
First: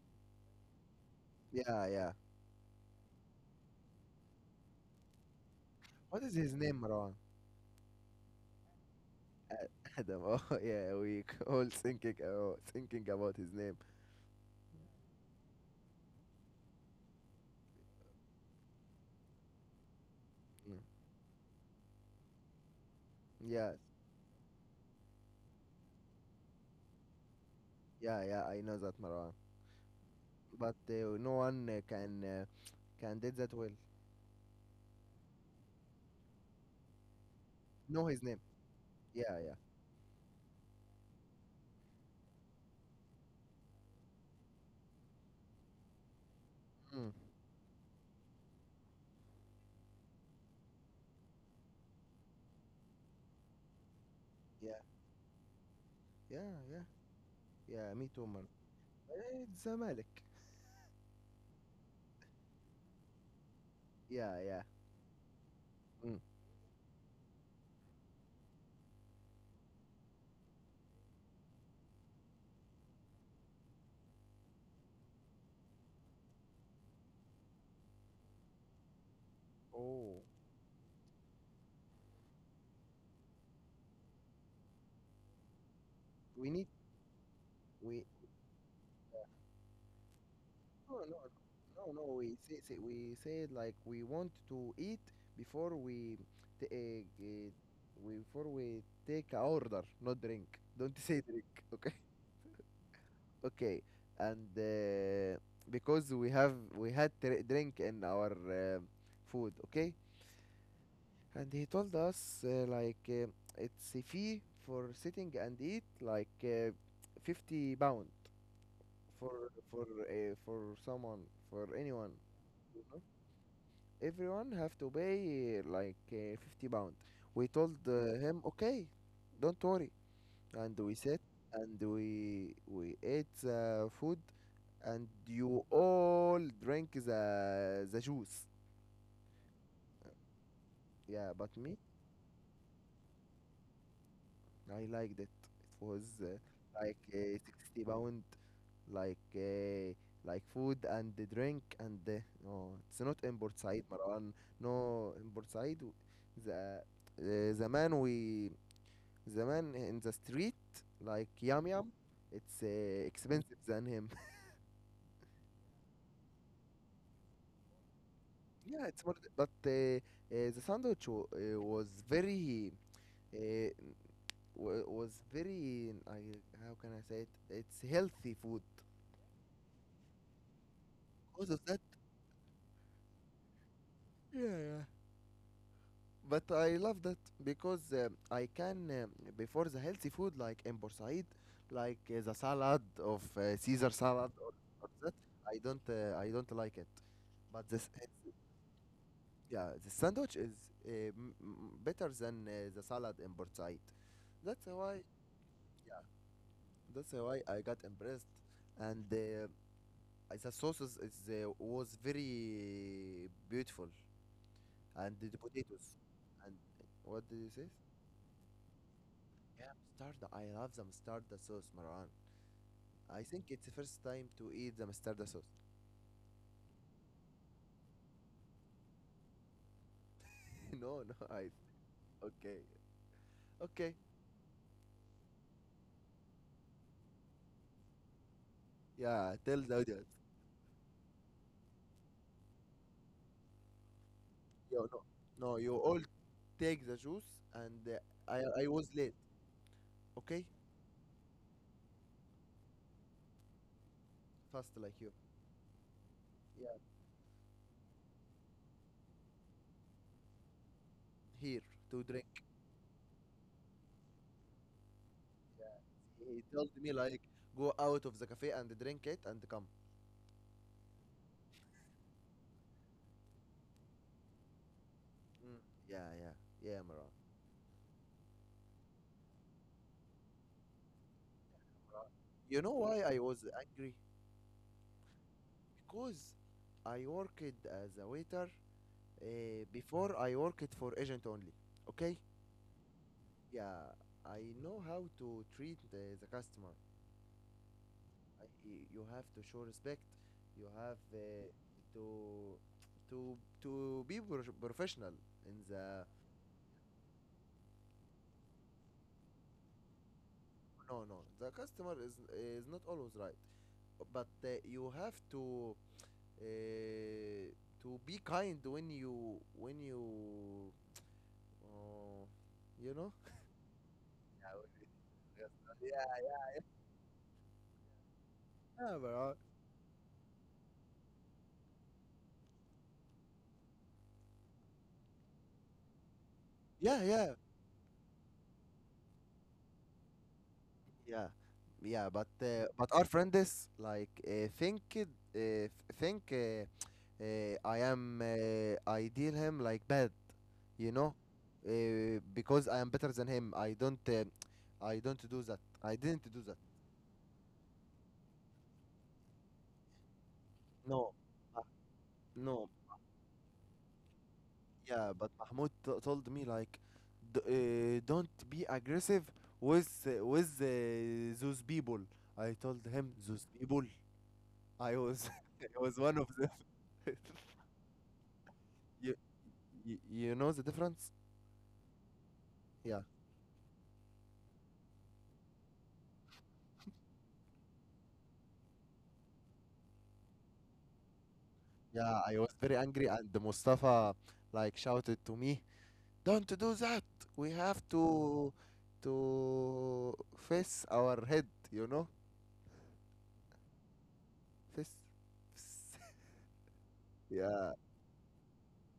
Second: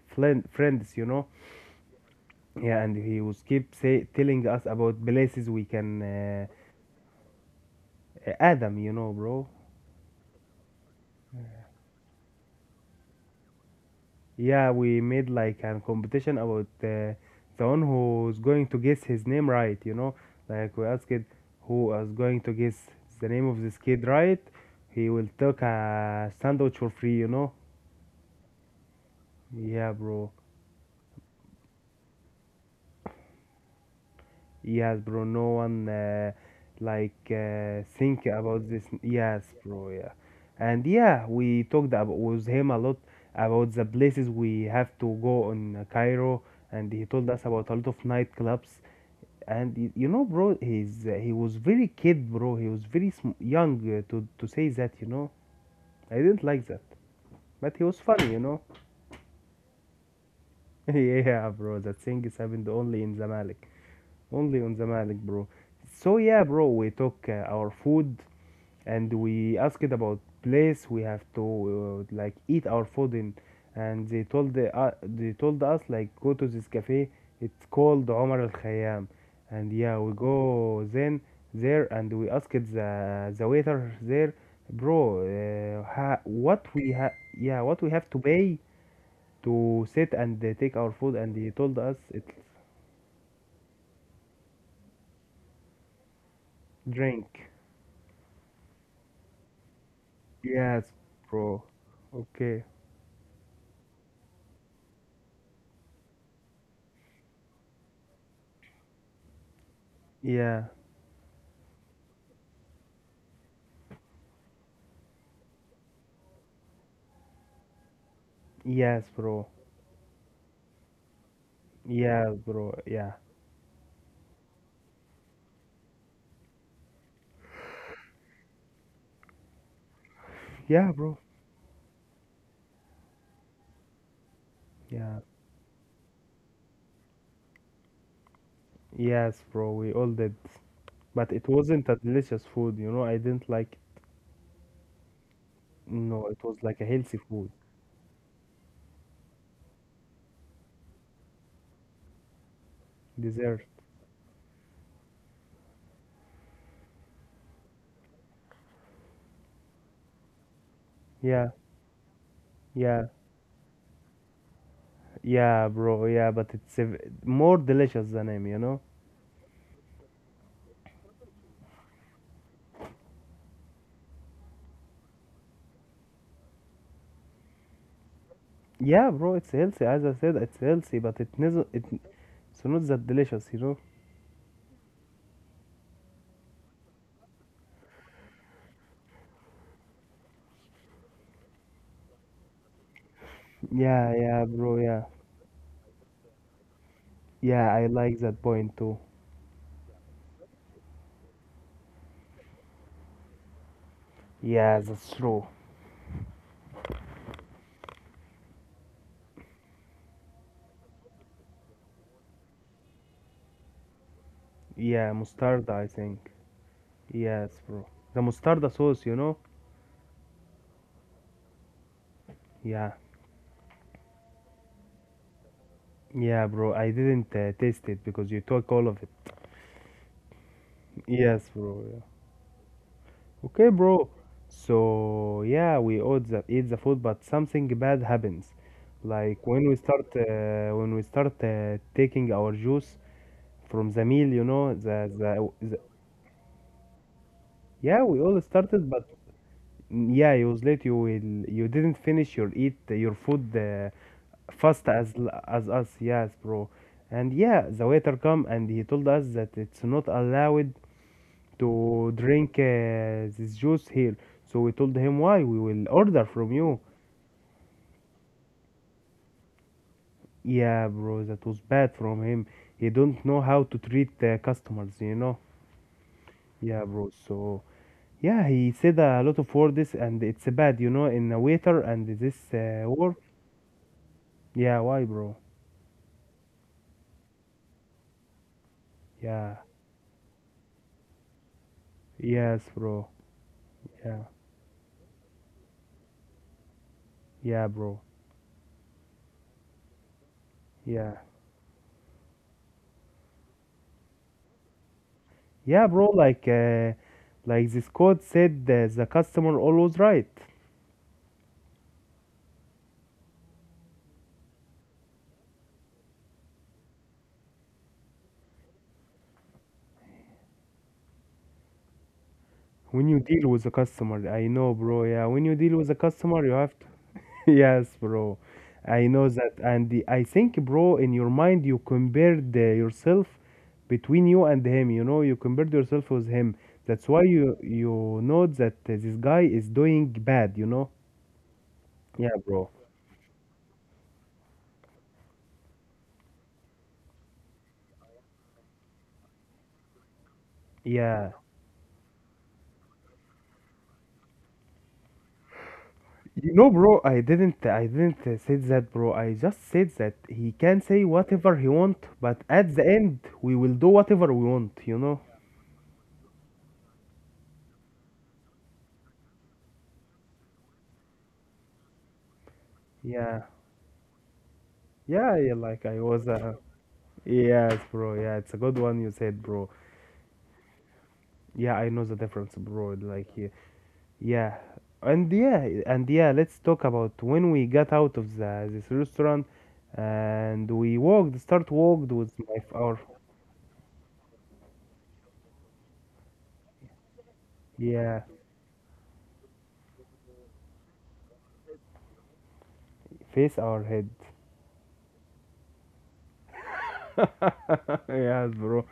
S1: friends, you know.
S2: Yeah, yeah.
S1: Yeah, and he was keep say telling us about places we can
S2: What is his name, Marwan?
S1: Adam, you know, bro.
S2: Adam. (laughs) Oh yeah, we all thinking, oh, thinking about his name.
S1: Yeah, we made like a competition about the one who's going to guess his name right, you know? Like
S2: Mm.
S1: we asked who is going to guess the name of this
S2: Yes.
S1: kid right, he will take a sandwich for free, you know?
S2: Yeah, yeah, I know that, Marwan,
S1: Yeah, bro.
S2: but no one can, can did that well.
S1: Yes, bro. No one like
S2: Know his
S1: think
S2: name?
S1: about this.
S2: Yeah,
S1: Yes,
S2: yeah.
S1: bro. Yeah. And yeah, we talked about with him a lot about the places we have to go in Cairo, and he
S2: Mm.
S1: told us about a lot of nightclubs, and you know, bro, he was very kid, bro. He was very young to say
S2: Yeah,
S1: that, you know. I
S2: yeah,
S1: didn't
S2: yeah,
S1: like that,
S2: yeah.
S1: but he
S2: Me
S1: was
S2: too, Marwan.
S1: funny, you know.
S2: It's Zamalek.
S1: (laughs) Yeah, bro, that thing is happened only in Zamalek,
S2: Yeah, yeah.
S1: only on Zamalek, bro.
S2: Mm.
S1: So yeah, bro, we took our food, and we asked about place we have to like eat our food in, and they told us like go to this cafe. It's called Omar Al Khayyam, and yeah,
S2: Oh,
S1: we go then there, and we asked the waiter there, bro,
S2: we need,
S1: what
S2: we,
S1: we have to pay to sit and take
S2: no,
S1: our
S2: no,
S1: food, and he told
S2: no, no.
S1: us
S2: We
S1: it's
S2: say, say we said like we want to eat before we, t- uh, uh,
S1: drink.
S2: we, before we take a order, not drink. Don't
S1: Yes,
S2: (laughs) say drink,
S1: bro.
S2: okay?
S1: Okay.
S2: Okay. And because we had drink in our food. Okay.
S1: Yeah.
S2: And he told us, like, it's a fee for sitting and eat, like, 50 pound
S1: Yes, bro.
S2: for, for someone, for anyone.
S1: Yeah, bro.
S2: You know?
S1: Yeah.
S2: Everyone have to pay, like, 50 pound. We told, him, okay, don't worry. And
S1: Yeah,
S2: we
S1: bro.
S2: sat and we ate food, and
S1: Yeah.
S2: you all drink the juice.
S1: Yes, bro. We all did.
S2: Yeah,
S1: But
S2: but
S1: it
S2: me,
S1: wasn't a delicious food, you know. I didn't like
S2: I liked it. It was,
S1: No, it was like a
S2: like,
S1: healthy food.
S2: 60 pound, like, like food and the drink and the, no, it's not in
S1: Dessert.
S2: side, Marwan. No, in Bursaid, the, the man, we the man in the street, like
S1: Yeah.
S2: Yum Yum. It's
S1: Yeah.
S2: expensive than him.
S1: Yeah, bro. Yeah, but it's a more delicious than him, you
S2: (laughs)
S1: know.
S2: Yeah, it's more. But the sandwich, was very, uh, was very, I, how can I say it? It's healthy food
S1: Yeah, bro, it's healthy. As I said, it's healthy, but it
S2: because of
S1: isn't
S2: that.
S1: it it's not that delicious, you know.
S2: Yeah, yeah. But I love that because, I can, before the healthy food like in Bursaid, like, the salad of, Caesar
S1: Yeah,
S2: salad,
S1: yeah, bro.
S2: or
S1: Yeah.
S2: that. I don't like it. But
S1: Yeah,
S2: this,
S1: I like that point too.
S2: yeah, the sandwich is, uh, m- m- better than, the salad in Bursaid. That's
S1: Yeah,
S2: why
S1: that's true.
S2: that's why I got impressed, and the sauce, is was very beautiful,
S1: Yeah,
S2: and the
S1: mustard, I
S2: potatoes.
S1: think.
S2: And what did you
S1: Yes,
S2: say?
S1: bro. The mustard sauce, you know?
S2: Yeah, mustard. I love the mustard sauce, Marwan.
S1: Yeah.
S2: I think it's the first time to eat the mustard sauce.
S1: Yeah, bro, I didn't taste it because you took all of it.
S2: (laughs) No, no, I.
S1: Yes, bro. Yeah.
S2: Okay,
S1: Okay,
S2: okay.
S1: bro. So, yeah, we ate the food, but something bad happens.
S2: Yeah,
S1: Like
S2: tell the audience.
S1: when we start taking our juice from the meal, you know,
S2: Yo, no,
S1: the, the,
S2: no. You
S1: the
S2: all take the juice, and
S1: yeah, we all
S2: I was
S1: started, but
S2: late.
S1: yeah, it
S2: Okay,
S1: was late. You didn't finish your food,
S2: fast
S1: fast
S2: like you.
S1: as us. Yes,
S2: Yeah,
S1: bro. And yeah, the waiter come and he told us that it's not allowed
S2: here to
S1: to
S2: drink.
S1: drink this juice here. So we told him why we
S2: Yeah,
S1: will order
S2: he
S1: from
S2: told
S1: you.
S2: me like, "Go out of the cafe and drink it and come."
S1: Yeah, bro, that was bad from him. He don't know how to treat the customers, you know.
S2: Mm, yeah, yeah, yeah,
S1: Yeah,
S2: Maran.
S1: bro. So yeah, he said a lot of words, and it's bad, you know, in a waiter and this
S2: You know why
S1: work.
S2: I was angry?
S1: Yeah, why, bro?
S2: Because I worked as a waiter, uh,
S1: Yeah,
S2: before I worked for agent only. Okay?
S1: yes, bro.
S2: Yeah,
S1: Yeah,
S2: I know how to treat the customer.
S1: yeah, bro.
S2: You have to show respect. You have
S1: Yeah,
S2: to be professional in
S1: yeah,
S2: the
S1: bro. Like this quote said, the customer always right.
S2: no, no, the customer is not always right, but you have to, uh, to be kind when you uh, you
S1: When
S2: know
S1: you deal with a customer,
S2: Yeah,
S1: I know,
S2: we
S1: bro. Yeah, when
S2: just-
S1: you deal with a
S2: yeah.
S1: customer, you have to. (laughs) Yes, bro.
S2: Yeah,
S1: I know
S2: bro.
S1: that, and I think, bro, in your mind, you compared yourself between you and him. You know, you compared yourself with him.
S2: Yeah,
S1: That's why
S2: yeah.
S1: you know that this guy is doing bad. You know.
S2: Yeah, yeah,
S1: Yeah, bro.
S2: but our friend is like, think, I am, I deal him like bad, you know,
S1: Yeah.
S2: because I am better than him. I don't do that. I didn't do that.
S1: You know, bro, I didn't say that, bro. I just said that he can say
S2: No,
S1: whatever
S2: uh,
S1: he want, but
S2: no.
S1: at the end, we will do whatever we want. You
S2: Yeah,
S1: know.
S2: but Mahmoud told me like, "Don't be aggressive with, those people." I told him,
S1: Yeah.
S2: those people. I was,
S1: Yeah, yeah,
S2: (laughs) I
S1: like
S2: was
S1: I
S2: one of
S1: was
S2: them.
S1: a
S2: (laughs)
S1: yes, bro. Yeah, it's a good one
S2: you,
S1: you said, bro.
S2: you know the difference?
S1: Yeah, I know the difference, bro.
S2: Yeah,
S1: Like yeah, yeah. and yeah, and yeah. Let's talk about when we got out of the this restaurant, and we start walked
S2: yeah. I
S1: with
S2: was
S1: my
S2: very
S1: our
S2: angry, and Mustafa like shouted to me, "Don't do that. We have
S1: yeah,
S2: to face our head. You know,
S1: face our head.
S2: face. Face." (laughs) Yeah,
S1: (laughs) Yes, bro.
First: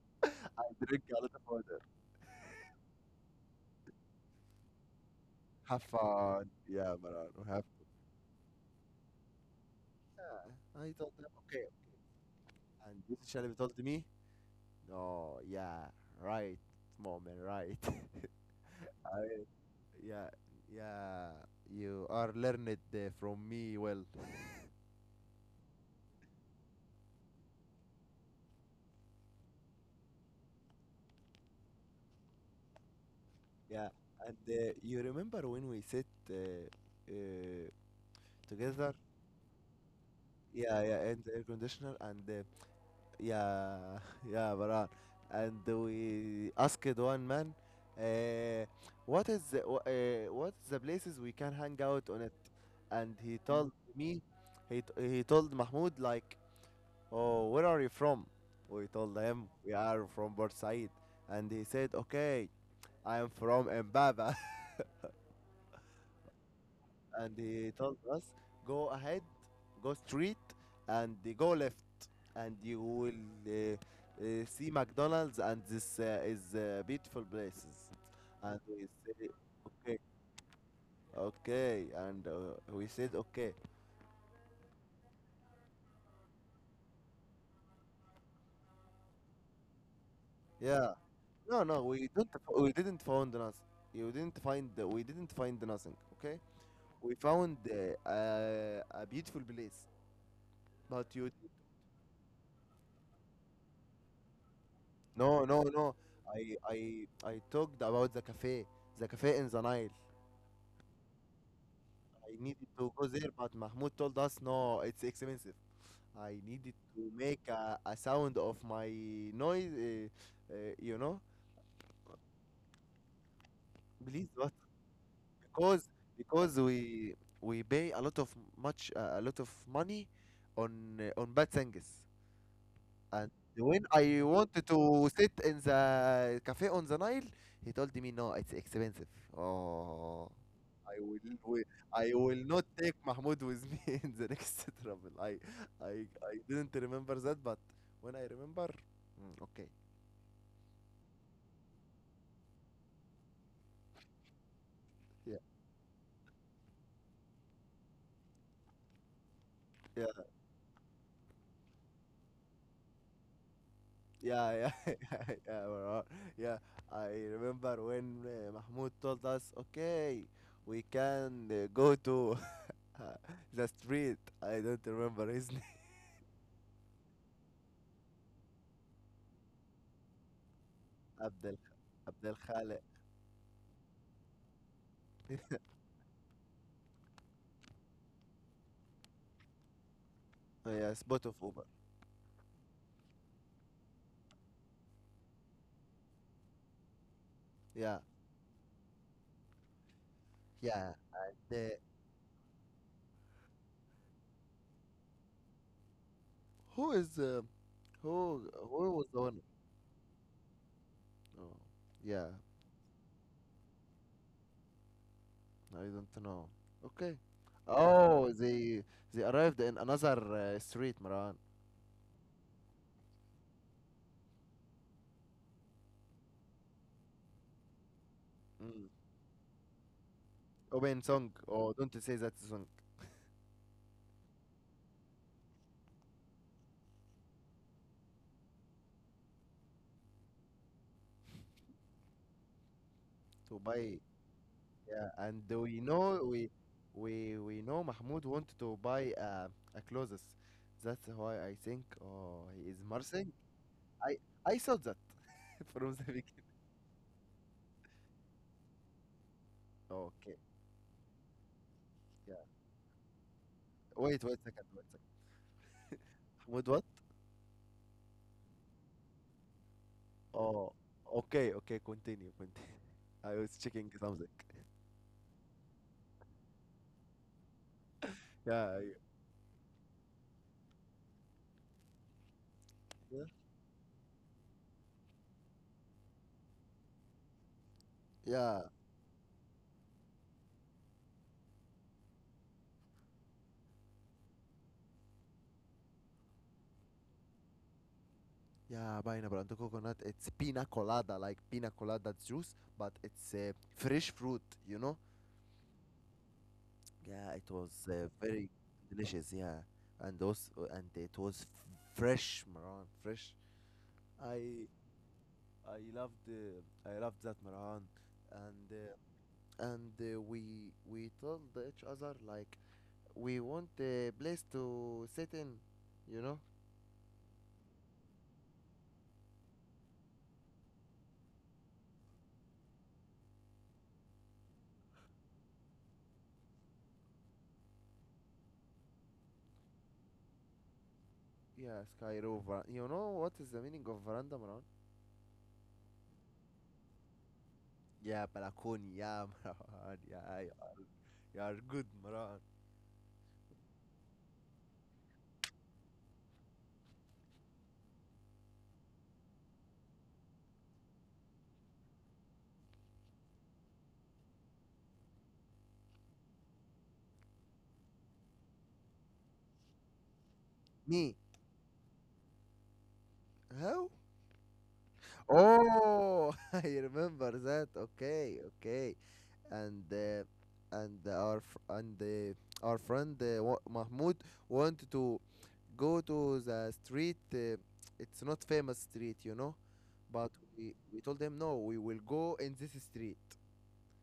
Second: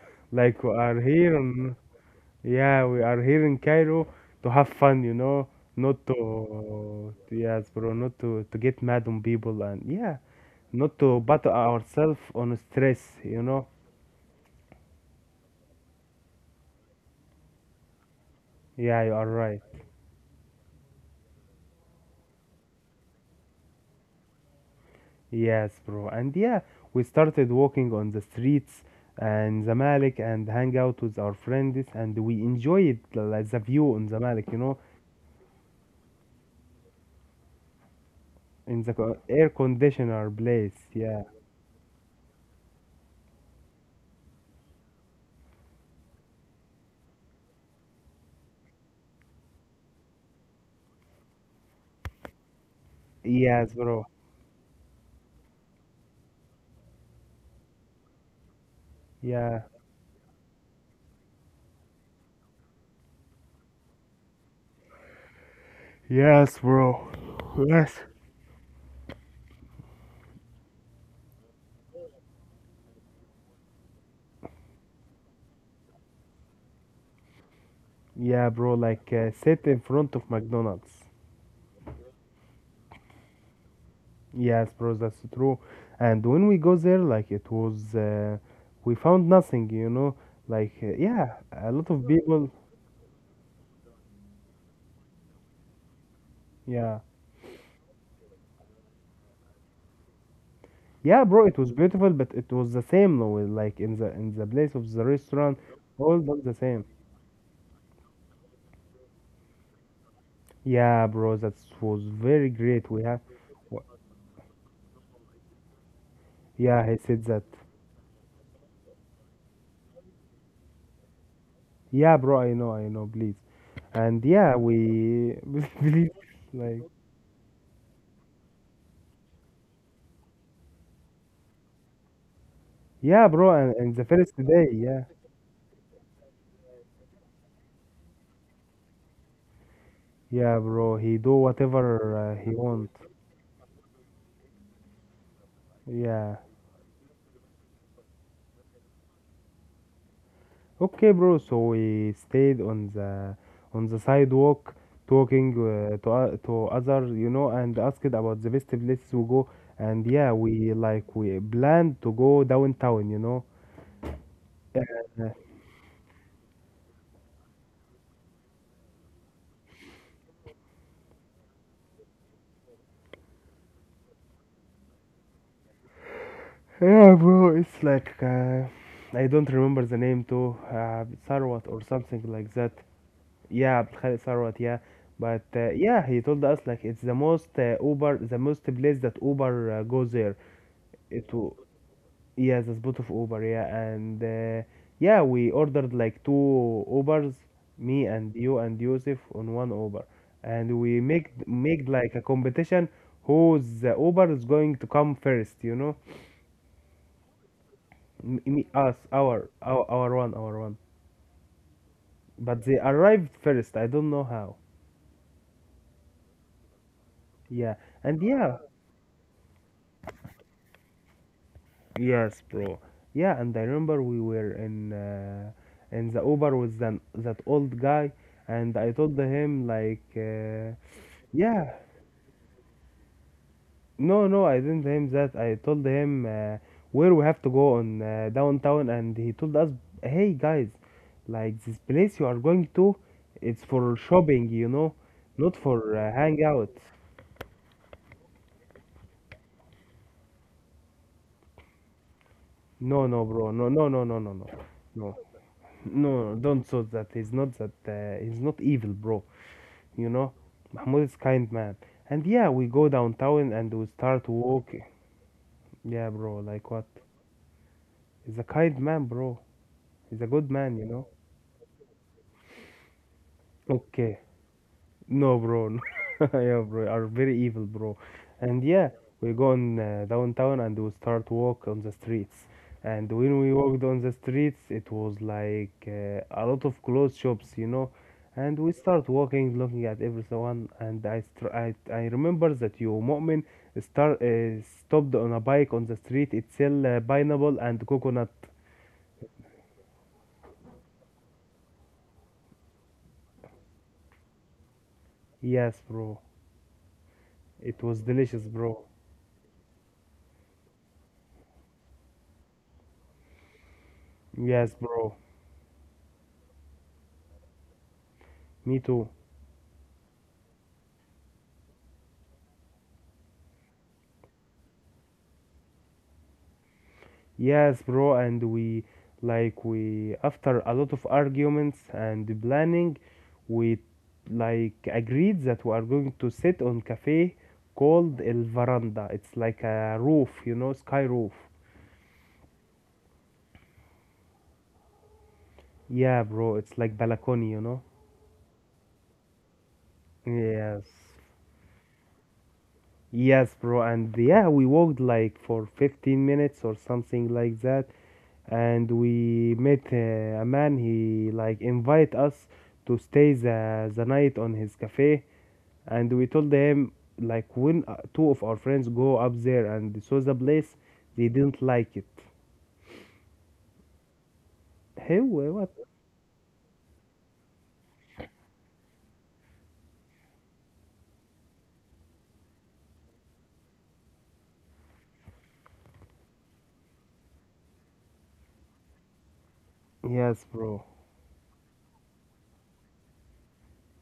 S2: I
S1: Like we are
S2: drink a lot
S1: here,
S2: of
S1: in,
S2: water.
S1: yeah, we are here in Cairo to have fun, you know,
S2: Have
S1: not
S2: fun. Yeah,
S1: to
S2: Marano, have
S1: yes, bro, not to get mad on people and yeah.
S2: yeah. I
S1: Not
S2: told
S1: to
S2: them,
S1: battle
S2: okay.
S1: ourselves on
S2: And
S1: stress,
S2: this
S1: you
S2: channel
S1: know?
S2: told me, no, yeah, right, mom, right. (laughs)
S1: Yeah, you are
S2: I,
S1: right.
S2: yeah, yeah, you are learned from me well.
S1: Yes, bro. And yeah, we started walking on the streets and Zamalek and hang out with our friends and we enjoyed like, the
S2: Yeah,
S1: view on
S2: and
S1: Zamalek,
S2: you remember when we sit, uh,
S1: in the
S2: together?
S1: air conditioner place.
S2: Yeah, yeah,
S1: Yeah.
S2: and air conditioner, and yeah. (laughs) Yeah, Baran. And we asked one man, uh, what is the, what's the places we can hang out on it? And he
S1: Yes,
S2: told
S1: bro.
S2: me, he told Mahmoud like, "Oh, where are you from?" We told him
S1: Yeah.
S2: we are from Port Said, and he said, okay, I am from Mbaba. (laughs)
S1: Yes, bro.
S2: And he told
S1: Yes.
S2: us, "Go ahead, go straight, and go left, and you will, uh, see McDonald's, and this, is, beautiful places."
S1: Yeah,
S2: And
S1: bro.
S2: we
S1: Like
S2: say
S1: sit in
S2: okay,
S1: front of McDonald's.
S2: okay, and we said okay,
S1: Yes, bro, that's true. And when we go there, like it was, we found nothing. Like
S2: yeah.
S1: yeah,
S2: No,
S1: a
S2: no,
S1: lot of
S2: we don't.
S1: people.
S2: We didn't found nothing. You didn't find. We didn't find nothing. Okay,
S1: Yeah,
S2: we found a beautiful place, but
S1: yeah,
S2: you
S1: bro, it was beautiful, but it was the same, no, with, like in the place of the
S2: no,
S1: restaurant,
S2: no, no.
S1: all done the
S2: I I
S1: same.
S2: I talked about the cafe in the Nile.
S1: Yeah, bro, that was
S2: I
S1: very
S2: needed
S1: great.
S2: to
S1: We
S2: go
S1: have,
S2: there, but
S1: wha-
S2: Mahmoud told us, no, it's expensive. I needed
S1: yeah, he
S2: to
S1: said
S2: make
S1: that.
S2: a sound of my noise,
S1: Yeah, bro, I know, please. And
S2: Please, but
S1: yeah, we (laughs)
S2: because
S1: please, like
S2: we pay a lot of much, a lot of money on, on bad things,
S1: yeah,
S2: and
S1: bro, and,
S2: when
S1: and the
S2: I
S1: first day,
S2: wanted
S1: yeah.
S2: to sit in the cafe on the Nile, he told me, no, it's expensive. Oh.
S1: Yeah, bro,
S2: I
S1: he do
S2: will, wi- I
S1: whatever
S2: will
S1: he
S2: not
S1: want.
S2: take Mahmoud with me (laughs) in the next travel. I
S1: Yeah.
S2: didn't remember that, but when I remember, okay,
S1: Okay, bro. So we stayed on the sidewalk
S2: yeah,
S1: talking to others, and asked about the best places we go. And
S2: yeah,
S1: yeah, we like we planned to go downtown.
S2: yeah, yeah,
S1: Yeah,
S2: (laughs) yeah, yeah, we are. Yeah. I remember when Mahmoud told us, okay, we can, go to (laughs) uh, the street. I don't remember his name.
S1: (laughs) yeah bro, it's like I don't remember the name too,
S2: (laughs) Abdel,
S1: Sarwat or something
S2: Abdel
S1: like that.
S2: Khale.
S1: Yeah, Abdul Khalik Sarwat, yeah. But
S2: (laughs)
S1: yeah, he told us like it's the most Uber, the most place that Uber goes there.
S2: Oh, yeah, spot
S1: It
S2: of
S1: w-
S2: Uber.
S1: yeah, the spot of Uber, yeah. And yeah, we ordered like two Ubers,
S2: Yeah,
S1: me and you and Yusuf on one Uber, and
S2: yeah.
S1: we make
S2: The,
S1: make like a competition whose the Uber is going to come first, you know?
S2: who is, who
S1: Me,
S2: who
S1: us,
S2: was on?
S1: our one.
S2: Oh, yeah,
S1: But they arrived first. I don't know how.
S2: I don't know. Okay.
S1: Yeah, and
S2: Oh,
S1: yeah.
S2: they arrived in another street, Maran.
S1: Yes, bro. Yeah, and I remember we were in the Uber with that old guy, and I
S2: Mm.
S1: told him like,
S2: Open song.
S1: yeah,
S2: Oh, don't say that song.
S1: no, no, I didn't tell him that. I told him where we have to go on downtown, and he told us, hey guys, like this place you are going to,
S2: To
S1: it's for
S2: buy.
S1: shopping,
S2: Yeah, and
S1: not for hangout.
S2: we know Mahmoud wanted to buy, a clothes. That's why I think, oh, he is
S1: No, no,
S2: Marsing.
S1: bro. No, no, no, no,
S2: I
S1: no, no,
S2: I saw that
S1: no,
S2: (laughs)
S1: no.
S2: from the
S1: No,
S2: beginning.
S1: don't thought that. He's not that. He's not evil, bro. You know
S2: Okay.
S1: Mahmoud is kind man, and
S2: Yeah.
S1: yeah, we go downtown and we start
S2: Wait. Wait, second.
S1: walking.
S2: Wait, second.
S1: Yeah, bro, like
S2: Mahmoud,
S1: what,
S2: what?
S1: he's a kind man, bro, he's a good man,
S2: Oh.
S1: you know.
S2: Okay. Okay. Continue. Continue. (laughs) I was checking
S1: Okay.
S2: something. (laughs)
S1: No, bro. No. (laughs) Yeah, bro. Are very evil, bro. And
S2: Yeah.
S1: yeah, we go on downtown and we start walk on the streets. And
S2: Yeah.
S1: when we walked on the streets, it was like a lot of clothes shops. And
S2: Yeah,
S1: we start walking, looking at everyone. And I remember that you, Mu'min, stopped on a bike on the street. It sell pineapple and coconut.
S2: yeah, pineapple and coconut. It's pina colada, like pina colada juice, but it's fresh fruit, you know?
S1: Yes, bro.
S2: Yeah, it was
S1: It was delicious,
S2: very
S1: bro.
S2: delicious, yeah. And those, and it was fresh, Maran, fresh. I
S1: Yes, bro.
S2: I loved that, Maran, and
S1: Me too.
S2: we told each other, like, we want a place to sit in, you know?
S1: Yes, bro, and we like we after a lot of arguments and planning, we like agreed that we are going to sit on cafe called El Veranda. It's like a roof, sky roof.
S2: Yeah, sky rover. You know what is the meaning of veranda, Maran?
S1: Yeah, bro, it's like balcony.
S2: Yeah, balakoni. Yeah, Marwan. Yeah,
S1: Yes.
S2: you are good, Marwan.
S1: Yes, bro, and yeah, we walked like for 15 minutes or something like that, and we met a man. He like invite us to stay the night on his cafe, and we told them like when two of our friends go up there and saw the place
S2: Me?
S1: they didn't like it,
S2: How?
S1: hey, what?
S2: Oh, (laughs) I remember that. Okay, okay. And uh, and our friend, Mahmoud wanted to go to the street. It's not famous street, you know. But
S1: Yes,
S2: we,
S1: bro.
S2: we told him, no. We will go in this street.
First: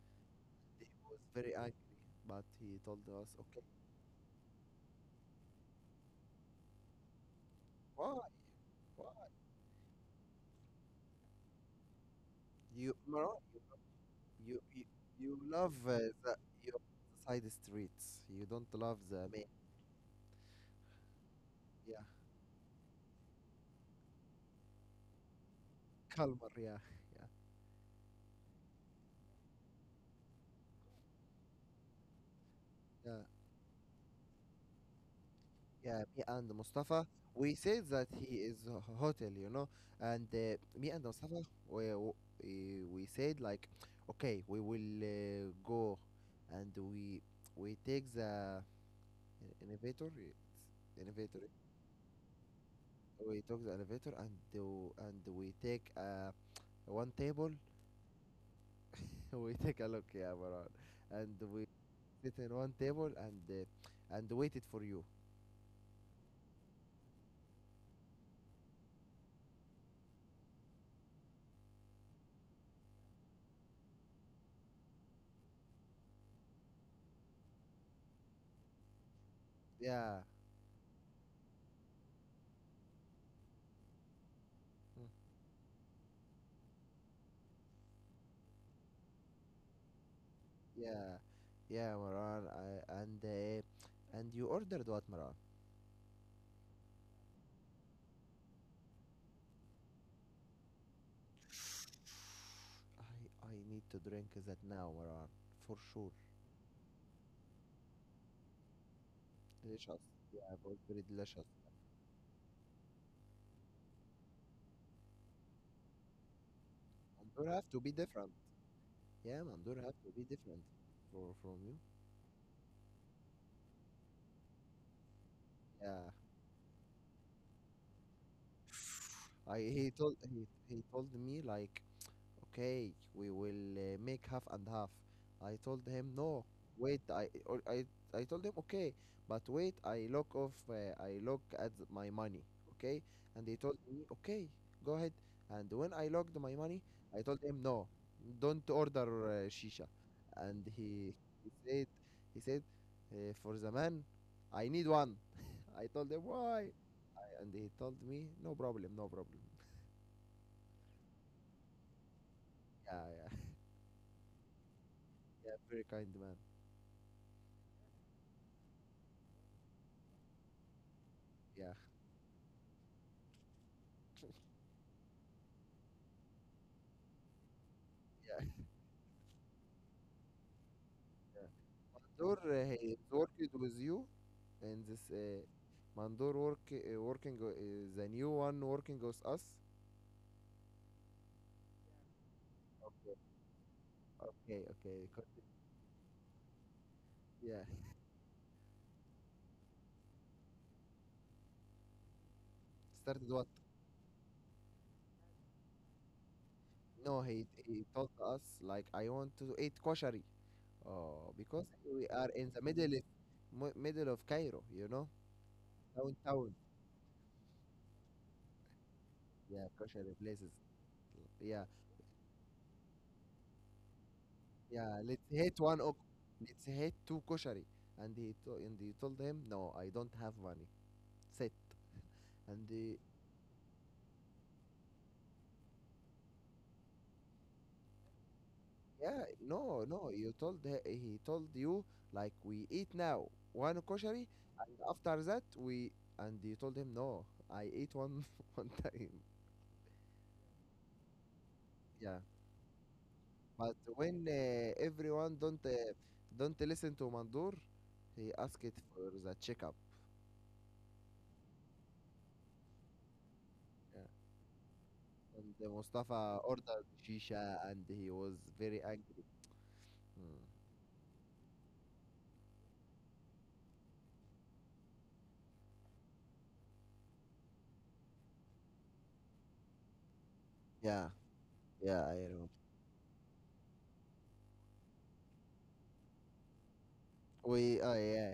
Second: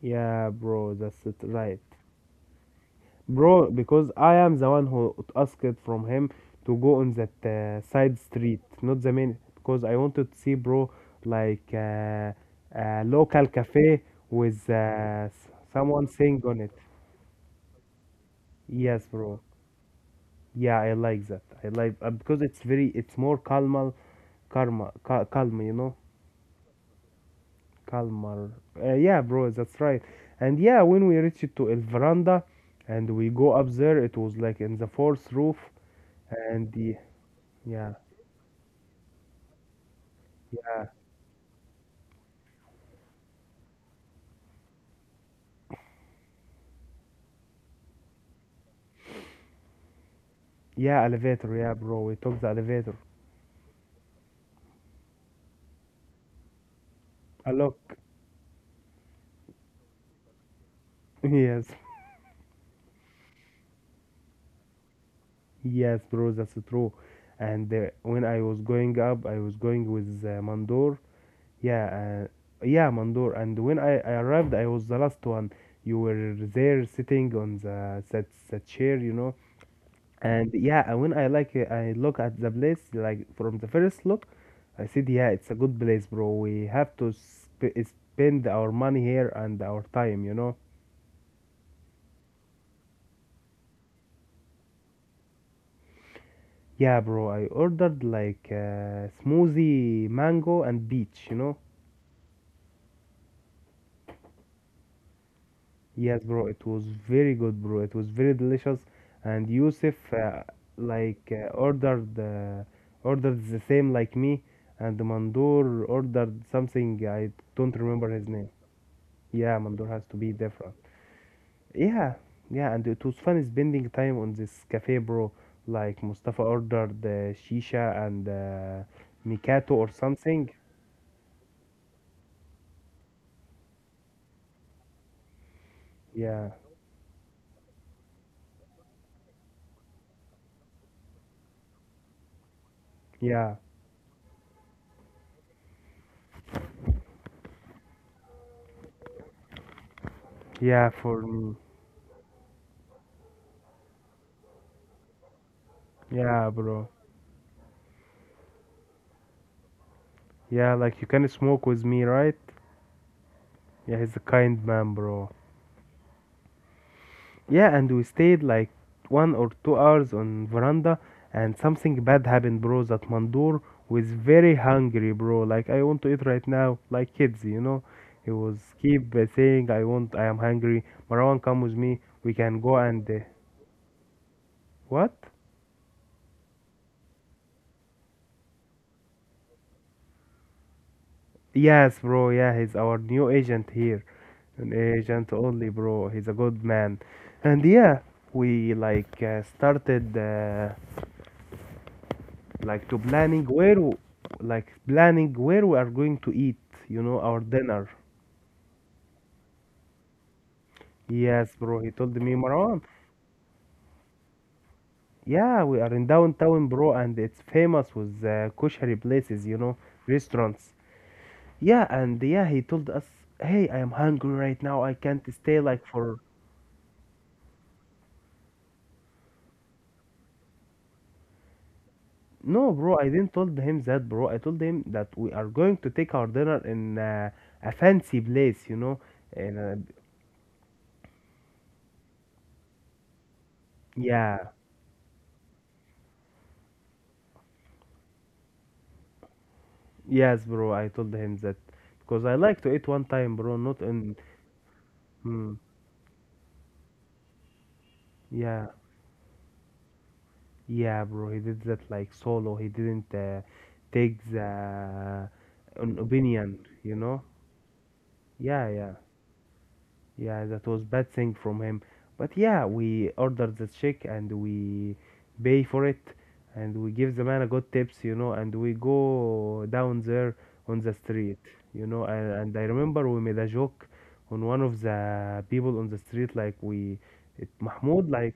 S1: Yeah,
S2: He
S1: bro,
S2: was
S1: that's it,
S2: very
S1: right,
S2: angry, but he told us, okay,
S1: bro? Because I am the one who asked from him to go on that side
S2: why,
S1: street, not the
S2: why?
S1: main, because I wanted to see, bro, like
S2: You,
S1: a
S2: Marwan,
S1: local cafe
S2: You
S1: with
S2: you,
S1: s-
S2: you love,
S1: someone
S2: the,
S1: sing on it.
S2: your side streets. You don't love
S1: Yes,
S2: the
S1: bro.
S2: main.
S1: Yeah, I like that. I like
S2: Yeah,
S1: because it's more calm. Karma, Kalma,
S2: Kalmar. Yeah, yeah,
S1: Kalmar. Yeah, bro, that's right. And yeah, when we reached to El Veranda,
S2: yeah.
S1: and we go up there, it was like in the fourth roof,
S2: Yeah, me and
S1: and the
S2: Mustafa, we said
S1: yeah,
S2: that he is a hotel, you know, and
S1: yeah,
S2: me and Mustafa, we, we said like, okay, we will, go, and we take the elevator,
S1: yeah,
S2: elevator.
S1: elevator. Yeah, bro, we took the elevator.
S2: We took the elevator and do, and we take, one
S1: A
S2: table.
S1: look,
S2: (laughs) We take a look, yeah, Maran, and we
S1: (laughs) yes,
S2: sit in one table, and and waited for you.
S1: yes, bro, that's true. And when I was going up, I was going with Mandor. Yeah, yeah, Mandor. And when I arrived, I was the last one. You were there sitting on that chair.
S2: Yeah.
S1: And yeah, and when I like it, I look at the place like from the first look, I
S2: Mm.
S1: said, yeah, it's a good place, bro. We have to spend our money here and our time.
S2: Yeah, yeah, Maran. I, and you ordered what, Maran?
S1: Yeah, bro. I ordered like smoothie, mango, and peach.
S2: I need to drink that now, Maran, for sure.
S1: Yes, bro. It was very good, bro. It was very delicious. And Yusuf,
S2: Delicious. Yeah, it was very
S1: like
S2: delicious.
S1: uh, ordered uh, ordered the same like me, and Mandur ordered something I
S2: Mandur have
S1: don't
S2: to be
S1: remember his
S2: different.
S1: name.
S2: Yeah,
S1: Yeah,
S2: Mandur
S1: Mandor
S2: have
S1: has
S2: to
S1: to
S2: be
S1: be
S2: different
S1: different.
S2: for from you.
S1: Yeah, yeah, and it was fun spending time on this cafe, bro. Like
S2: Yeah.
S1: Mustafa ordered the shisha and
S2: I
S1: Mikato or something.
S2: he told me like, okay, we will, make half and half. I told him, no,
S1: Yeah,
S2: wait, I told him, okay, but wait, I look off, I look at my money, okay? And
S1: yeah,
S2: he told me, okay, go ahead. And when I logged my money, I told him, no, don't order, shisha. And
S1: yeah,
S2: he,
S1: for me.
S2: he said, he said, for the man, I need one. I told him
S1: Yeah,
S2: why,
S1: bro.
S2: and he told me, no problem, no problem.
S1: Yeah, like you can smoke with me, right?
S2: Yeah, yeah,
S1: Yeah, he's a kind man, bro.
S2: (laughs) yeah, very kind man.
S1: Yeah, and we stayed like 1 or 2 hours on veranda, and
S2: Yeah.
S1: something bad happened, bro. That Mandur was very hungry, bro. Like I want to eat right now, like kids. He
S2: Yeah.
S1: was keep saying, "I want, I am hungry." Marwan,
S2: Yeah.
S1: come with me. We
S2: Mandor,
S1: can go
S2: he is
S1: and
S2: working with you, and this,
S1: what?
S2: Mandor working, the new one working with us.
S1: Yes, bro. Yeah, he's our
S2: Okay.
S1: new agent here.
S2: Okay.
S1: An
S2: Okay.
S1: agent only, bro. He's a good man. And
S2: Yeah.
S1: yeah, we like started. Like to
S2: Started
S1: planning
S2: what?
S1: where w- like planning where we are going to eat,
S2: No,
S1: our
S2: he
S1: dinner.
S2: he told us like, "I want to eat koshari." Oh,
S1: Yes,
S2: because
S1: bro, he
S2: we
S1: told me,
S2: are in the
S1: Marwan,
S2: middle of middle of Cairo,
S1: yeah, we are in
S2: downtown.
S1: downtown, bro, and it's famous with kosher places you
S2: Yeah,
S1: know
S2: koshari places.
S1: restaurants.
S2: Yeah,
S1: Yeah, and yeah, he told us, hey, I am hungry right now, I
S2: yeah.
S1: can't
S2: Let's
S1: stay
S2: hit one.
S1: like
S2: Of,
S1: for.
S2: let's hit two koshari. And he told him, no, I don't have money. Sit. And
S1: No, bro, I didn't told him that, bro. I told him that we are going to take our dinner in a fancy place.
S2: yeah,
S1: And
S2: no, no, you told he told you like we eat now one koshari,
S1: yeah.
S2: and after that we and you told him no, I ate one (laughs) one time.
S1: Yes, bro. I told him that
S2: Yeah,
S1: because I like to eat one time, bro.
S2: but
S1: Not in.
S2: when everyone
S1: Mm,
S2: don't listen to Mandur, he asked
S1: yeah,
S2: it for the checkup.
S1: yeah, bro. He did that like solo. He didn't
S2: Yeah,
S1: take the
S2: and
S1: an
S2: Mustafa
S1: opinion,
S2: ordered
S1: you know.
S2: shisha, and he was
S1: Yeah,
S2: very
S1: yeah.
S2: angry.
S1: Yeah, that
S2: Mm.
S1: was bad thing from him. But yeah, we ordered the check and we pay for it and we give the man a good tips, and we go down there on the
S2: Yeah,
S1: street,
S2: yeah, I
S1: and,
S2: know.
S1: and I remember we made a joke on one of the people on the street, like we it,
S2: Oh
S1: Mahmoud like
S2: yeah,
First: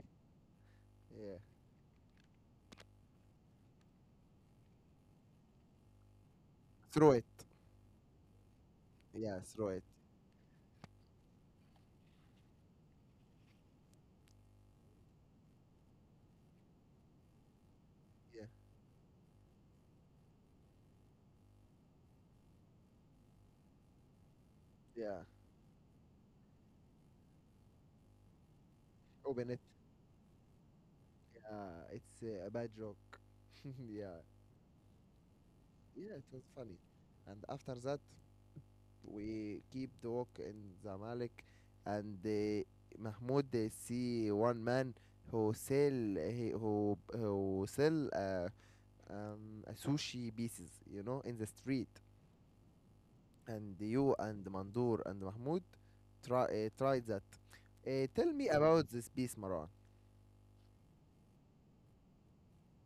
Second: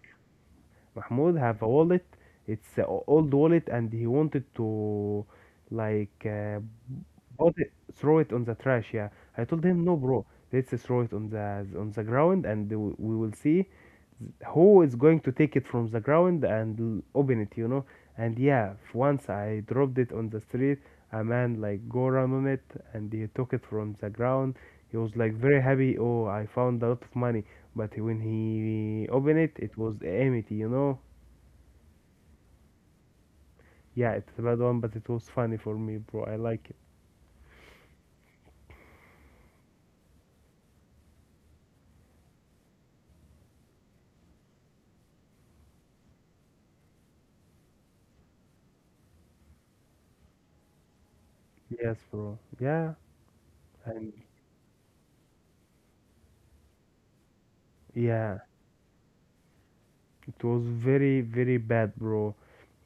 S1: Mahmoud
S2: yeah.
S1: have a wallet, it's an old wallet and he wanted to like
S2: Throw it.
S1: bought it, throw it on the trash. Yeah,
S2: Yeah,
S1: I told
S2: throw
S1: him
S2: it.
S1: no, bro. Let's throw it on the ground, and we will see who is going to take it from the ground and open it. You know. And
S2: Yeah,
S1: yeah, once I dropped it on the street, a man like go around on it, and he took it from the ground. He was
S2: yeah.
S1: like very happy. Oh, I found a lot of money. But when he opened
S2: Open
S1: it,
S2: it.
S1: it was empty. You know.
S2: It's a bad joke. (laughs)
S1: Yeah,
S2: yeah,
S1: it's a bad one, but it was funny for me,
S2: yeah, it
S1: bro. I
S2: was
S1: like it.
S2: funny. And after that, we keep the walk in Zamalek, and Mahmoud see one man who sell a sushi pieces, in the street.
S1: Yes, bro. Yeah,
S2: And
S1: and
S2: you and Mandur and Mahmoud try tried that. Tell
S1: yeah.
S2: me about this piece, Maran.
S1: It was very, very bad, bro.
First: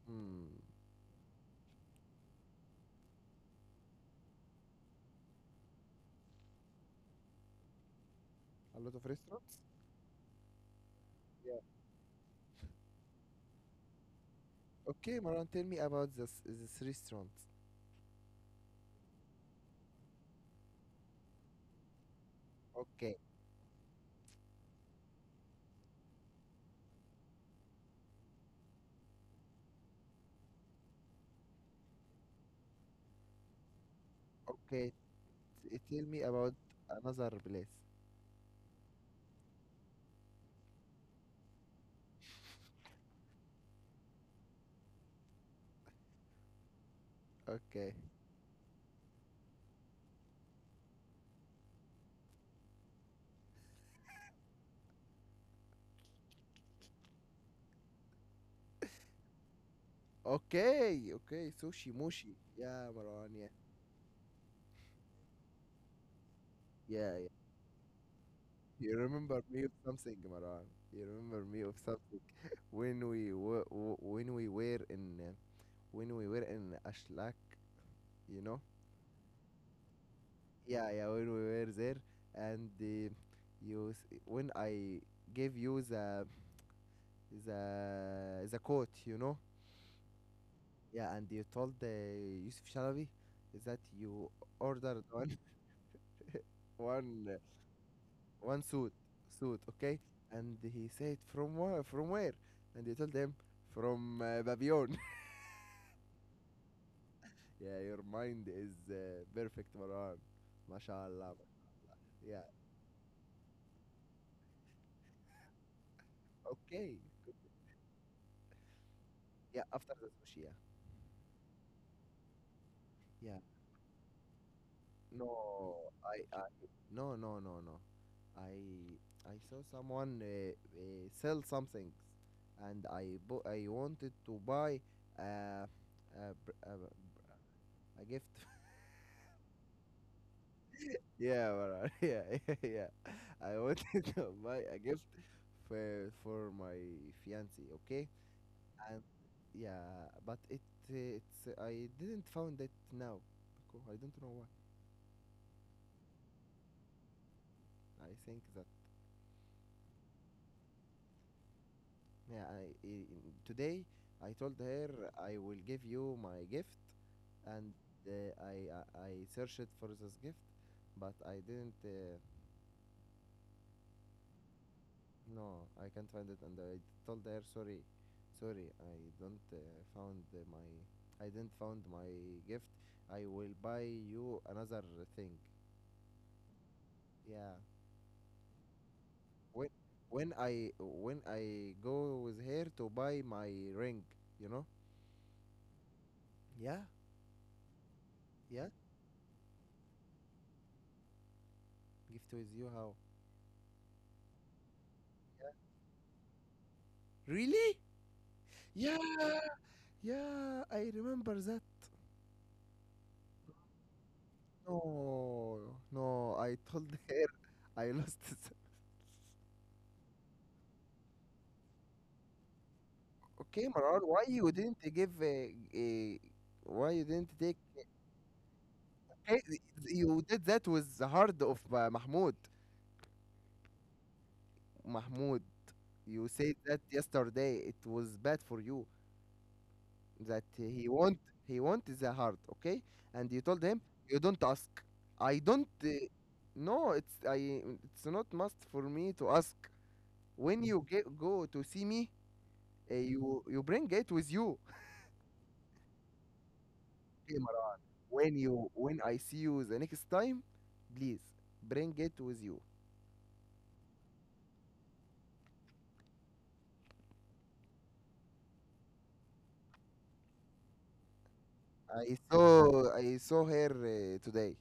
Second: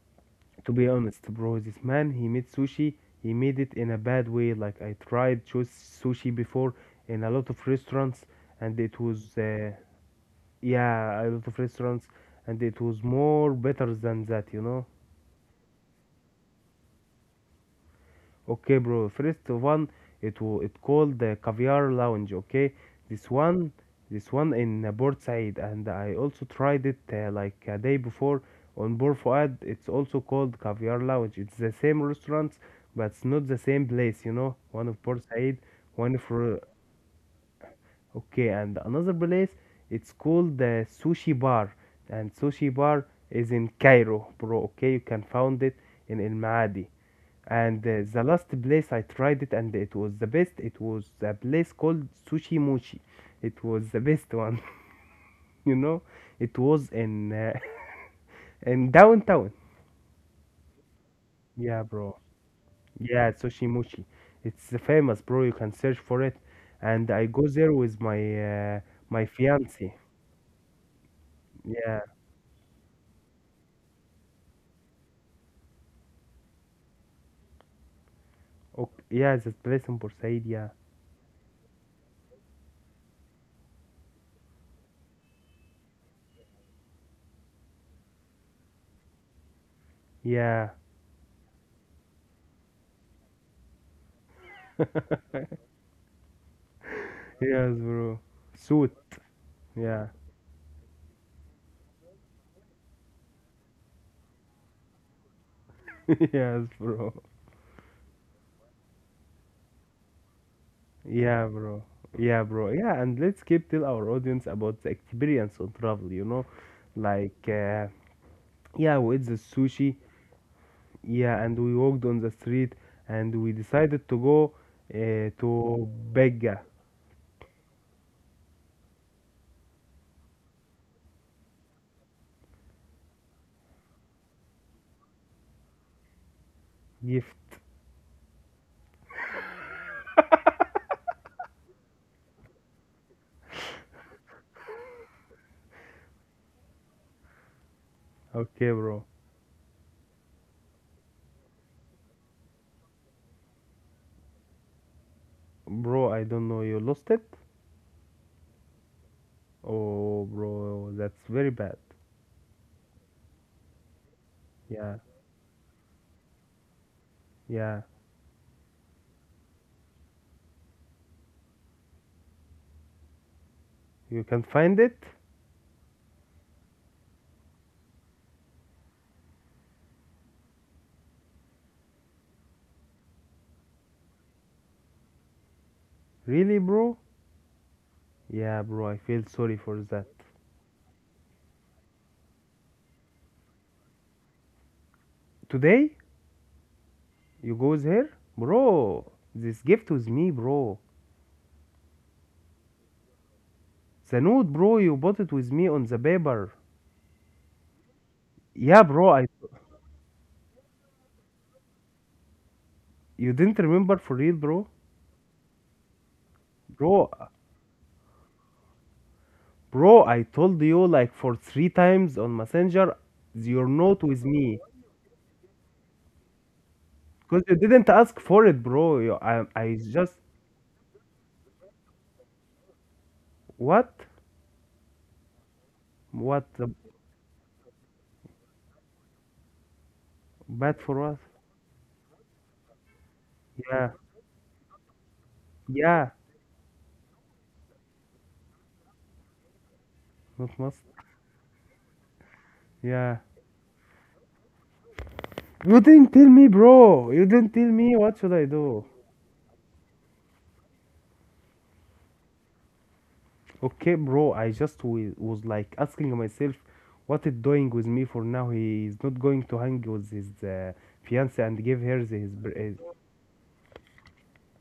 S2: Hmm.
S1: To be honest, bro, this man, he made sushi. He made it in a bad way. Like, I tried choose sushi before in a lot of restaurants, and
S2: A lot
S1: it
S2: of
S1: was,
S2: restaurants.
S1: yeah, a lot of restaurants, and it was more better than that, you know?
S2: Okay, Maran, tell me about this restaurant.
S1: Okay, bro. First one, it called the Caviar Lounge. Okay,
S2: Okay,
S1: this one, this one in Port Said, and I also tried it like a day before on Bor Fuad. It's also called Caviar Lounge. It's the same restaurants, but it's not the same place. You know, one
S2: okay.
S1: of Port Said,
S2: Tell
S1: one
S2: me about
S1: for.
S2: another place.
S1: Okay, and another place. It's called the Sushi Bar, and Sushi Bar is in Cairo, bro. Okay, you can find it in El Maadi and
S2: Okay,
S1: the last place I tried it and it was the best, it was a place called Sushi Mochi. It was the best one, (laughs) you know it was in (laughs) in downtown.
S2: okay, okay.
S1: Yeah,
S2: Sushi
S1: bro.
S2: Mushi. Yeah,
S1: Yeah,
S2: Maran. Yeah,
S1: Sushi Mochi. It's famous, bro, you can search for it. And
S2: yeah,
S1: I
S2: yeah.
S1: go there with my uh,
S2: You
S1: my
S2: remember me of
S1: fiance.
S2: something, Maran. You remember me of
S1: Yeah.
S2: something when we were when we were in uh, when we were in Ashlak. You know.
S1: Okay. Yeah, the place in Port Said. Yeah,
S2: Yeah, yeah. When we were there, and when I gave you the the coat.
S1: yeah,
S2: Yeah, and you told Yusuf Shalabi that you ordered one (laughs) one uh,
S1: yes, bro,
S2: one suit
S1: suit,
S2: suit, okay?
S1: yeah,
S2: And he said from where? From where? And you told him from Babylon.
S1: (laughs) yes, bro.
S2: (laughs) yeah, your mind is perfect, Marwan. MashaAllah.
S1: Yeah, bro. Yeah,
S2: Yeah.
S1: bro. Yeah, and let's keep tell our audience about the experience on travel, you know?
S2: Okay.
S1: Like, yeah, we ate the
S2: Yeah. After
S1: sushi.
S2: the sushi, yeah.
S1: Yeah, and we walked on the street
S2: Yeah.
S1: and we decided to go
S2: No,
S1: to
S2: I
S1: Begga.
S2: no no no no. I saw someone sell something, and I bought. I wanted to buy uh, a, br- a, br-
S1: Gift.
S2: a gift. (laughs) yeah, brother. (laughs) yeah, yeah, yeah. I wanted to (laughs) buy a gift for my fiancee. Okay,
S1: Okay,
S2: and
S1: bro.
S2: yeah, but it's I didn't found it now, because I don't know why.
S1: Bro, I don't know. You lost it?
S2: I think that
S1: Oh, bro, that's very bad.
S2: yeah, today I told
S1: Yeah,
S2: her I will give you my gift, and
S1: yeah.
S2: uh, I, I searched for this gift, but I didn't.
S1: You can find it?
S2: No, I can't find it, and I told her sorry, sorry. I don't found my. I didn't found my gift. I will buy you another thing.
S1: Really, bro?
S2: Yeah.
S1: Yeah, bro, I feel sorry
S2: When
S1: for that.
S2: when I go with her to buy my ring, you know.
S1: Today?
S2: Yeah.
S1: You goes here?
S2: Yeah.
S1: Bro, this gift with me, bro.
S2: Gift with you how?
S1: The note, bro, you bought it with me on the paper.
S2: Really?
S1: Yeah,
S2: Yeah,
S1: bro, I
S2: yeah, I remember that.
S1: You didn't remember for real, bro?
S2: No, no, I told
S1: Bro,
S2: her (laughs) I lost it.
S1: bro, I told you like for three times on Messenger,
S2: Okay,
S1: your
S2: Maran,
S1: note
S2: why
S1: with
S2: you
S1: me.
S2: didn't give a why you didn't
S1: Because you
S2: take.
S1: didn't ask for it, bro. You,
S2: Hey,
S1: I just,
S2: you did that with the heart of Mahmoud.
S1: What?
S2: Mahmoud, you
S1: What?
S2: said
S1: the-
S2: that yesterday it was bad for you that
S1: Bad
S2: he
S1: for
S2: want
S1: what?
S2: he want the heart, okay? And you told him
S1: Yeah,
S2: you don't ask. I don't
S1: yeah,
S2: no, it's I it's not must for me to ask.
S1: not
S2: When
S1: must.
S2: you go to see me,
S1: Yeah.
S2: you bring it with you.
S1: You didn't tell me, bro. You
S2: Hey,
S1: didn't tell
S2: Marwan,
S1: me. What should I do?
S2: when I see you the next time, please bring it with you.
S1: Okay, bro, I just was like asking myself what it doing with me for now. He is not going to hang with his fiance and give her
S2: I
S1: the, his. Br- his-
S2: saw I saw her today.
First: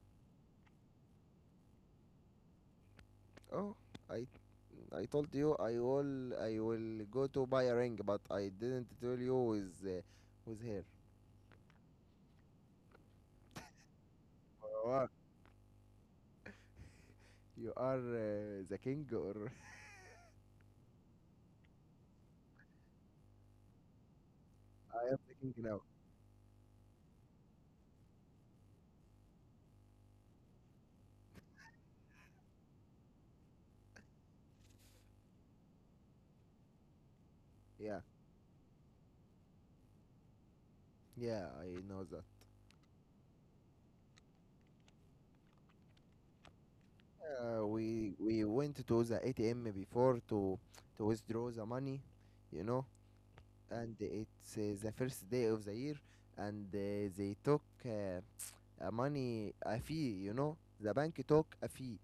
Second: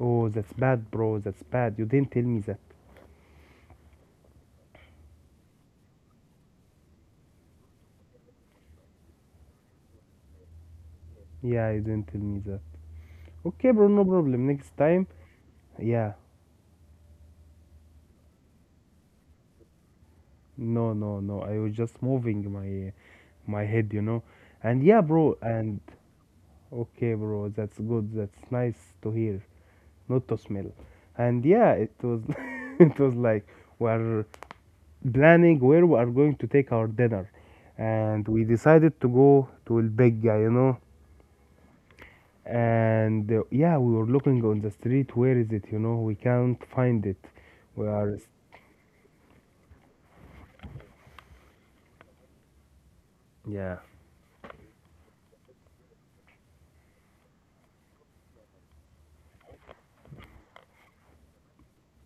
S1: oh, that's bad, bro. That's bad. You didn't tell me that.
S2: Oh, I I told you I will go to buy a ring, but I didn't tell you with with her.
S1: Yeah, you didn't tell me that. Okay, bro, no problem. Next time,
S2: Marwan,
S1: yeah.
S2: you are the king, or (laughs)
S1: No, no, no. I was just moving my head, you know. And yeah,
S2: I am the
S1: bro.
S2: king
S1: And
S2: now.
S1: Okay, bro. That's good. That's nice to hear, not to smell. And yeah, it was (laughs) it was like we're planning where we are going to take our dinner,
S2: Yeah,
S1: and we decided to go to El Bega, you know,
S2: yeah, I know that.
S1: and yeah, we were looking on the street where is it, you know, we can't find it, we
S2: We
S1: are.
S2: we went to the ATM before to withdraw the money, you know,
S1: Yeah,
S2: and it's the first day of the year, and they took a fee, you know, the bank took a fee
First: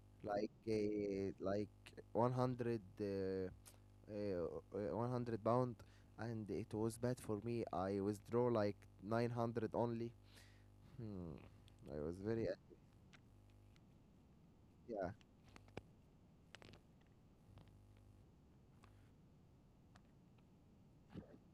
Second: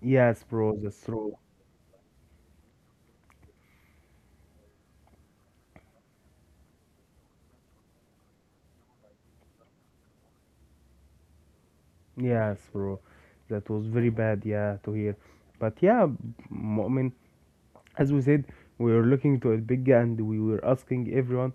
S1: yes, bro, that's true.
S2: like 100 uh, £100, and it was bad for me. I withdraw like 900 only. Hmm. I was very
S1: Yes, bro, that was very bad, yeah, to
S2: yeah
S1: hear. But yeah, I mean, as we said, we were looking to El Bega, and we were asking everyone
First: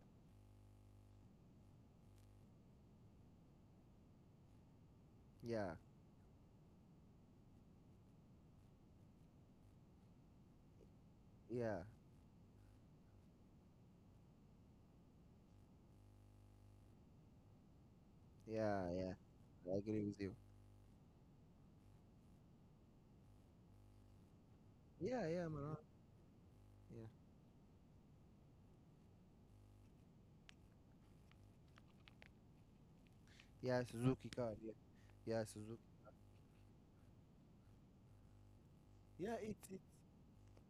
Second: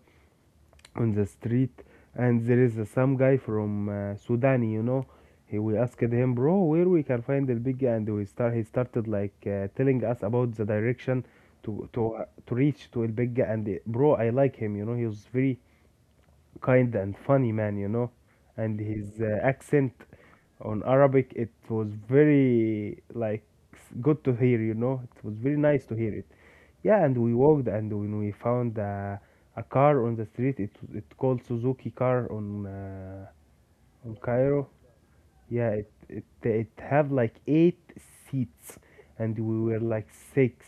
S1: on the street. And there is some guy from Sudan, you know. he
S2: yeah
S1: we asked him bro, where we can find the big, and we start he started like telling us about the direction
S2: yeah
S1: to reach to El Bigga. And bro, I like him, you know. He was very kind and funny man, you know, and
S2: yeah yeah.
S1: his
S2: I
S1: accent
S2: agree with you.
S1: on Arabic, it was very like good to hear, you know. It
S2: Yeah,
S1: was
S2: yeah,
S1: very
S2: Maran.
S1: nice to hear it. Yeah,
S2: Yeah,
S1: and we walked, and when we found a car on the street, it called Suzuki car
S2: yeah,
S1: on
S2: Suzuki car.
S1: Cairo.
S2: Yeah, yeah,
S1: Yeah,
S2: Suzuki.
S1: it have like eight seats,
S2: Yeah,
S1: and
S2: it's
S1: we
S2: it.
S1: were like six,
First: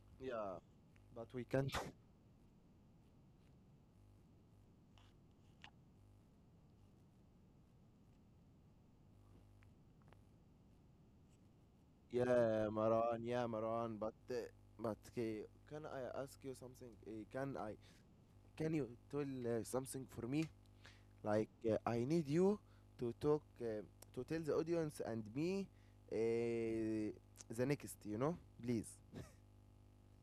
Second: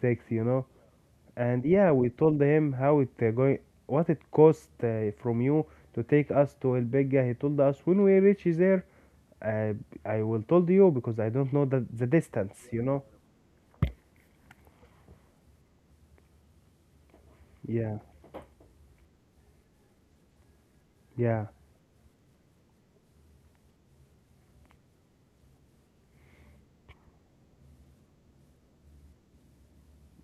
S1: six, you
S2: Yeah,
S1: know.
S2: but we
S1: And
S2: can't.
S1: yeah,
S2: (laughs)
S1: we told him how it going, what it cost from you to take us to El Bega. He told us when we reach there, uh, I will told you because I don't know the distance,
S2: Yeah,
S1: you know?
S2: Maran. Yeah, Maran. But okay, can I ask you something? Can I?
S1: Yeah,
S2: Can you tell something for me?
S1: yeah,
S2: Like I need you to talk uh, to tell the audience and me uh, the next. You know, please.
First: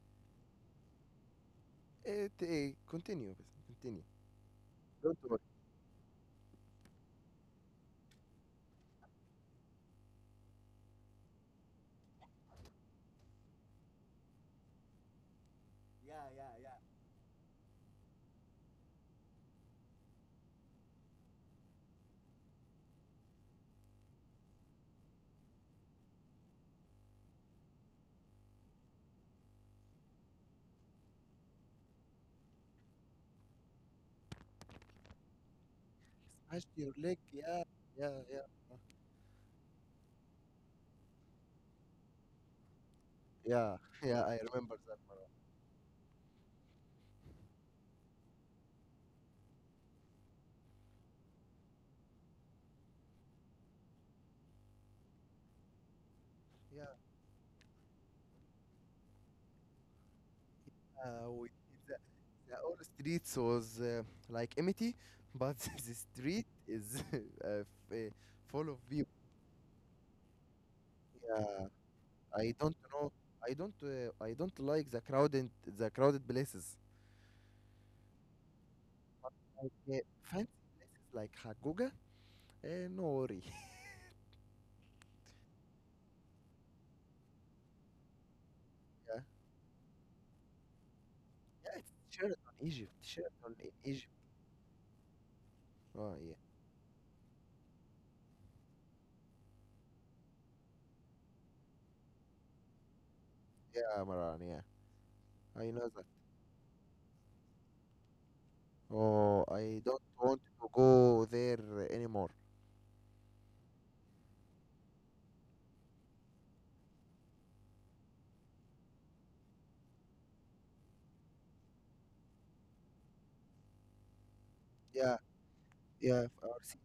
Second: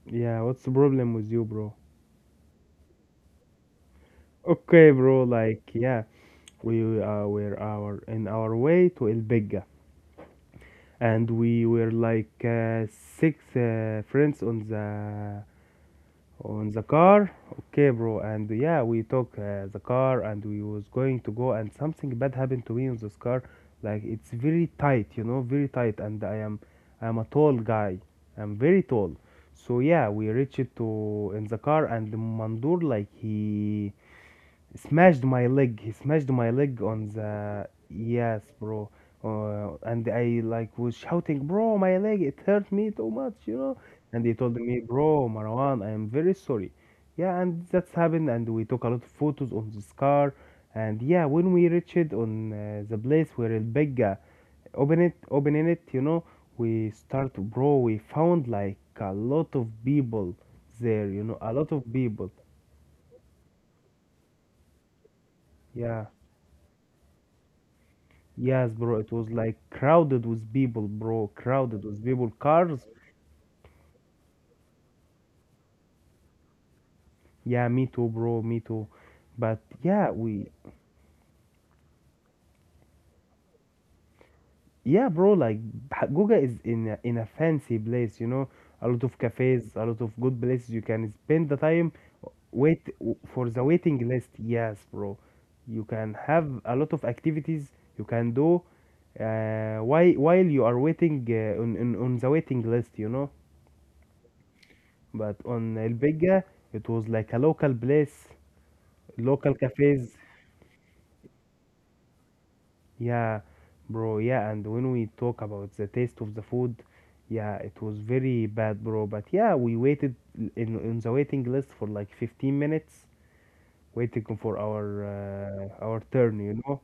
S1: yeah. What's the problem with you, bro?
S2: It continue. بس, Continue.
S1: Okay,
S2: Don't
S1: bro.
S2: worry.
S1: Like, yeah, we were our in our way to El Bega, and we were like six friends
S2: Yeah, yeah,
S1: on
S2: yeah.
S1: the car. Okay, bro. And yeah, we took the car, and we was going to go, and something bad happened to me on this car. Like, it's very tight, you know, very tight, and I am a tall guy. I'm very tall. So yeah, we reached it to in the car, and Mandur, like, he smashed my leg. He smashed my
S2: Smash
S1: leg
S2: your
S1: on
S2: leg. Yeah,
S1: the,
S2: yeah,
S1: yes,
S2: yeah.
S1: bro. And I like was shouting, bro, my leg, it hurt me too much, you know.
S2: Yeah, (laughs) yeah,
S1: And he
S2: I
S1: told
S2: remember
S1: me,
S2: that,
S1: bro,
S2: Marwan.
S1: Marwan, I am very sorry. Yeah, and that's happened. And we took a lot of photos on the scar. And yeah, when we reached on the place where El Bega open it, opening it, you know,
S2: Yeah,
S1: we start, bro. We found like a lot of people there, you
S2: uh,
S1: know,
S2: we,
S1: a lot of
S2: the,
S1: people.
S2: the old streets was like empty, but (laughs) the
S1: Yeah.
S2: street is (laughs) uh, full
S1: Yes,
S2: of
S1: bro, it
S2: people.
S1: was like crowded with people, bro.
S2: Yeah,
S1: Crowded with people,
S2: I don't
S1: cars.
S2: know. I don't. I don't like the crowded places.
S1: Yeah, me too, bro. Me too. But
S2: Like
S1: yeah, we.
S2: fancy places like Haguga. No worry. (laughs)
S1: Yeah, bro. Like, Goga is in a fancy place, you know. A lot of
S2: Yeah,
S1: cafes, a lot of good places. You can spend the
S2: yeah,
S1: time,
S2: it's Sheraton,
S1: wait
S2: Egypt.
S1: for
S2: Sheraton
S1: the
S2: in
S1: waiting
S2: Egypt.
S1: list. Yes, bro. You can
S2: Oh yeah,
S1: have a lot of activities you can do while you are waiting on, on the waiting list, you know.
S2: yeah, Maran. Yeah,
S1: But
S2: I
S1: on
S2: know
S1: El
S2: that.
S1: Bega, it was like a local place,
S2: Oh,
S1: local
S2: I don't
S1: cafes,
S2: want to go there anymore.
S1: yeah, bro. Yeah, and when we talk about the taste of the food, yeah, it was very bad, bro. But yeah, we waited in the waiting list for like 15 minutes, waiting for
S2: Yeah.
S1: our
S2: Yeah,
S1: turn, you
S2: if
S1: know.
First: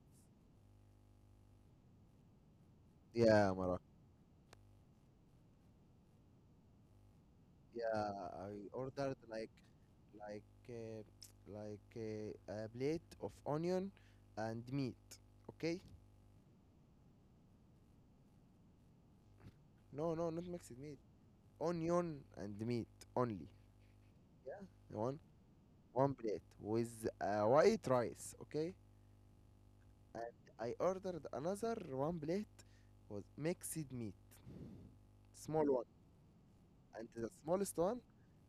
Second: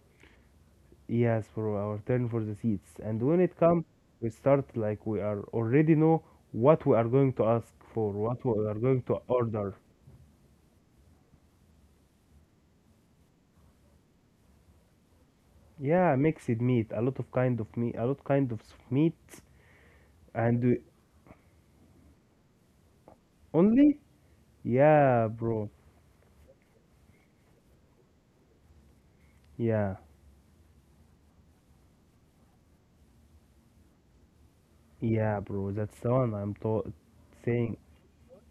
S1: Yes, bro, our turn for the seats. And when
S2: yeah,
S1: it
S2: Mara.
S1: comes, we start like we are already know what we are going to ask for,
S2: Yeah,
S1: what we
S2: I
S1: are going to
S2: ordered
S1: order.
S2: like uh, like a plate of onion and meat. Okay?
S1: Yeah, mixed meat, a lot of kind of meat, a lot kind of meat,
S2: No, no, not
S1: and
S2: mixed
S1: we
S2: meat. Onion and meat only.
S1: only.
S2: Yeah, one
S1: Yeah, bro.
S2: one plate with white rice. Okay?
S1: Yeah,
S2: And I ordered another one plate with mixed meat,
S1: yeah,
S2: small
S1: bro.
S2: one,
S1: That's the one I'm
S2: and the
S1: saying.
S2: smallest one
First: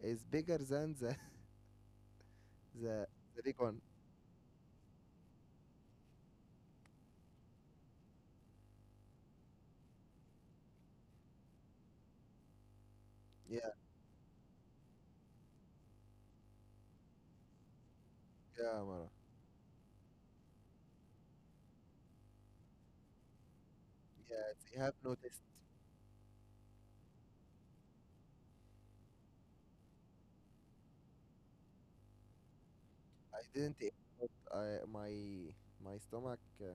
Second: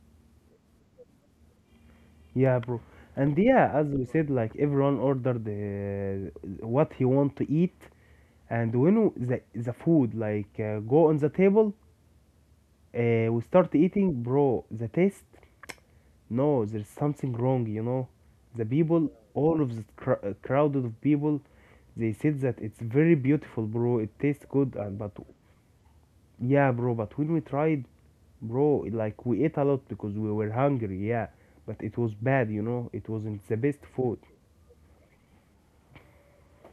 S2: is bigger than the
S1: Yeah, bro.
S2: (laughs) the,
S1: And
S2: the big
S1: yeah,
S2: one.
S1: as we said, like everyone ordered what he want to eat. And when the food like go on the table, we
S2: Yeah,
S1: start eating, bro. The taste, no, there's something wrong, you know. The
S2: yeah, Mara.
S1: people, all of the crowded of people, they said that it's very beautiful, bro. It tastes
S2: Yes,
S1: good,
S2: I have
S1: and but
S2: noticed.
S1: yeah, bro. But when we tried. Bro, like we ate a lot because we were hungry, yeah. But it was bad, you know. It
S2: I
S1: wasn't the
S2: didn't
S1: best
S2: eat,
S1: food.
S2: but my stomach.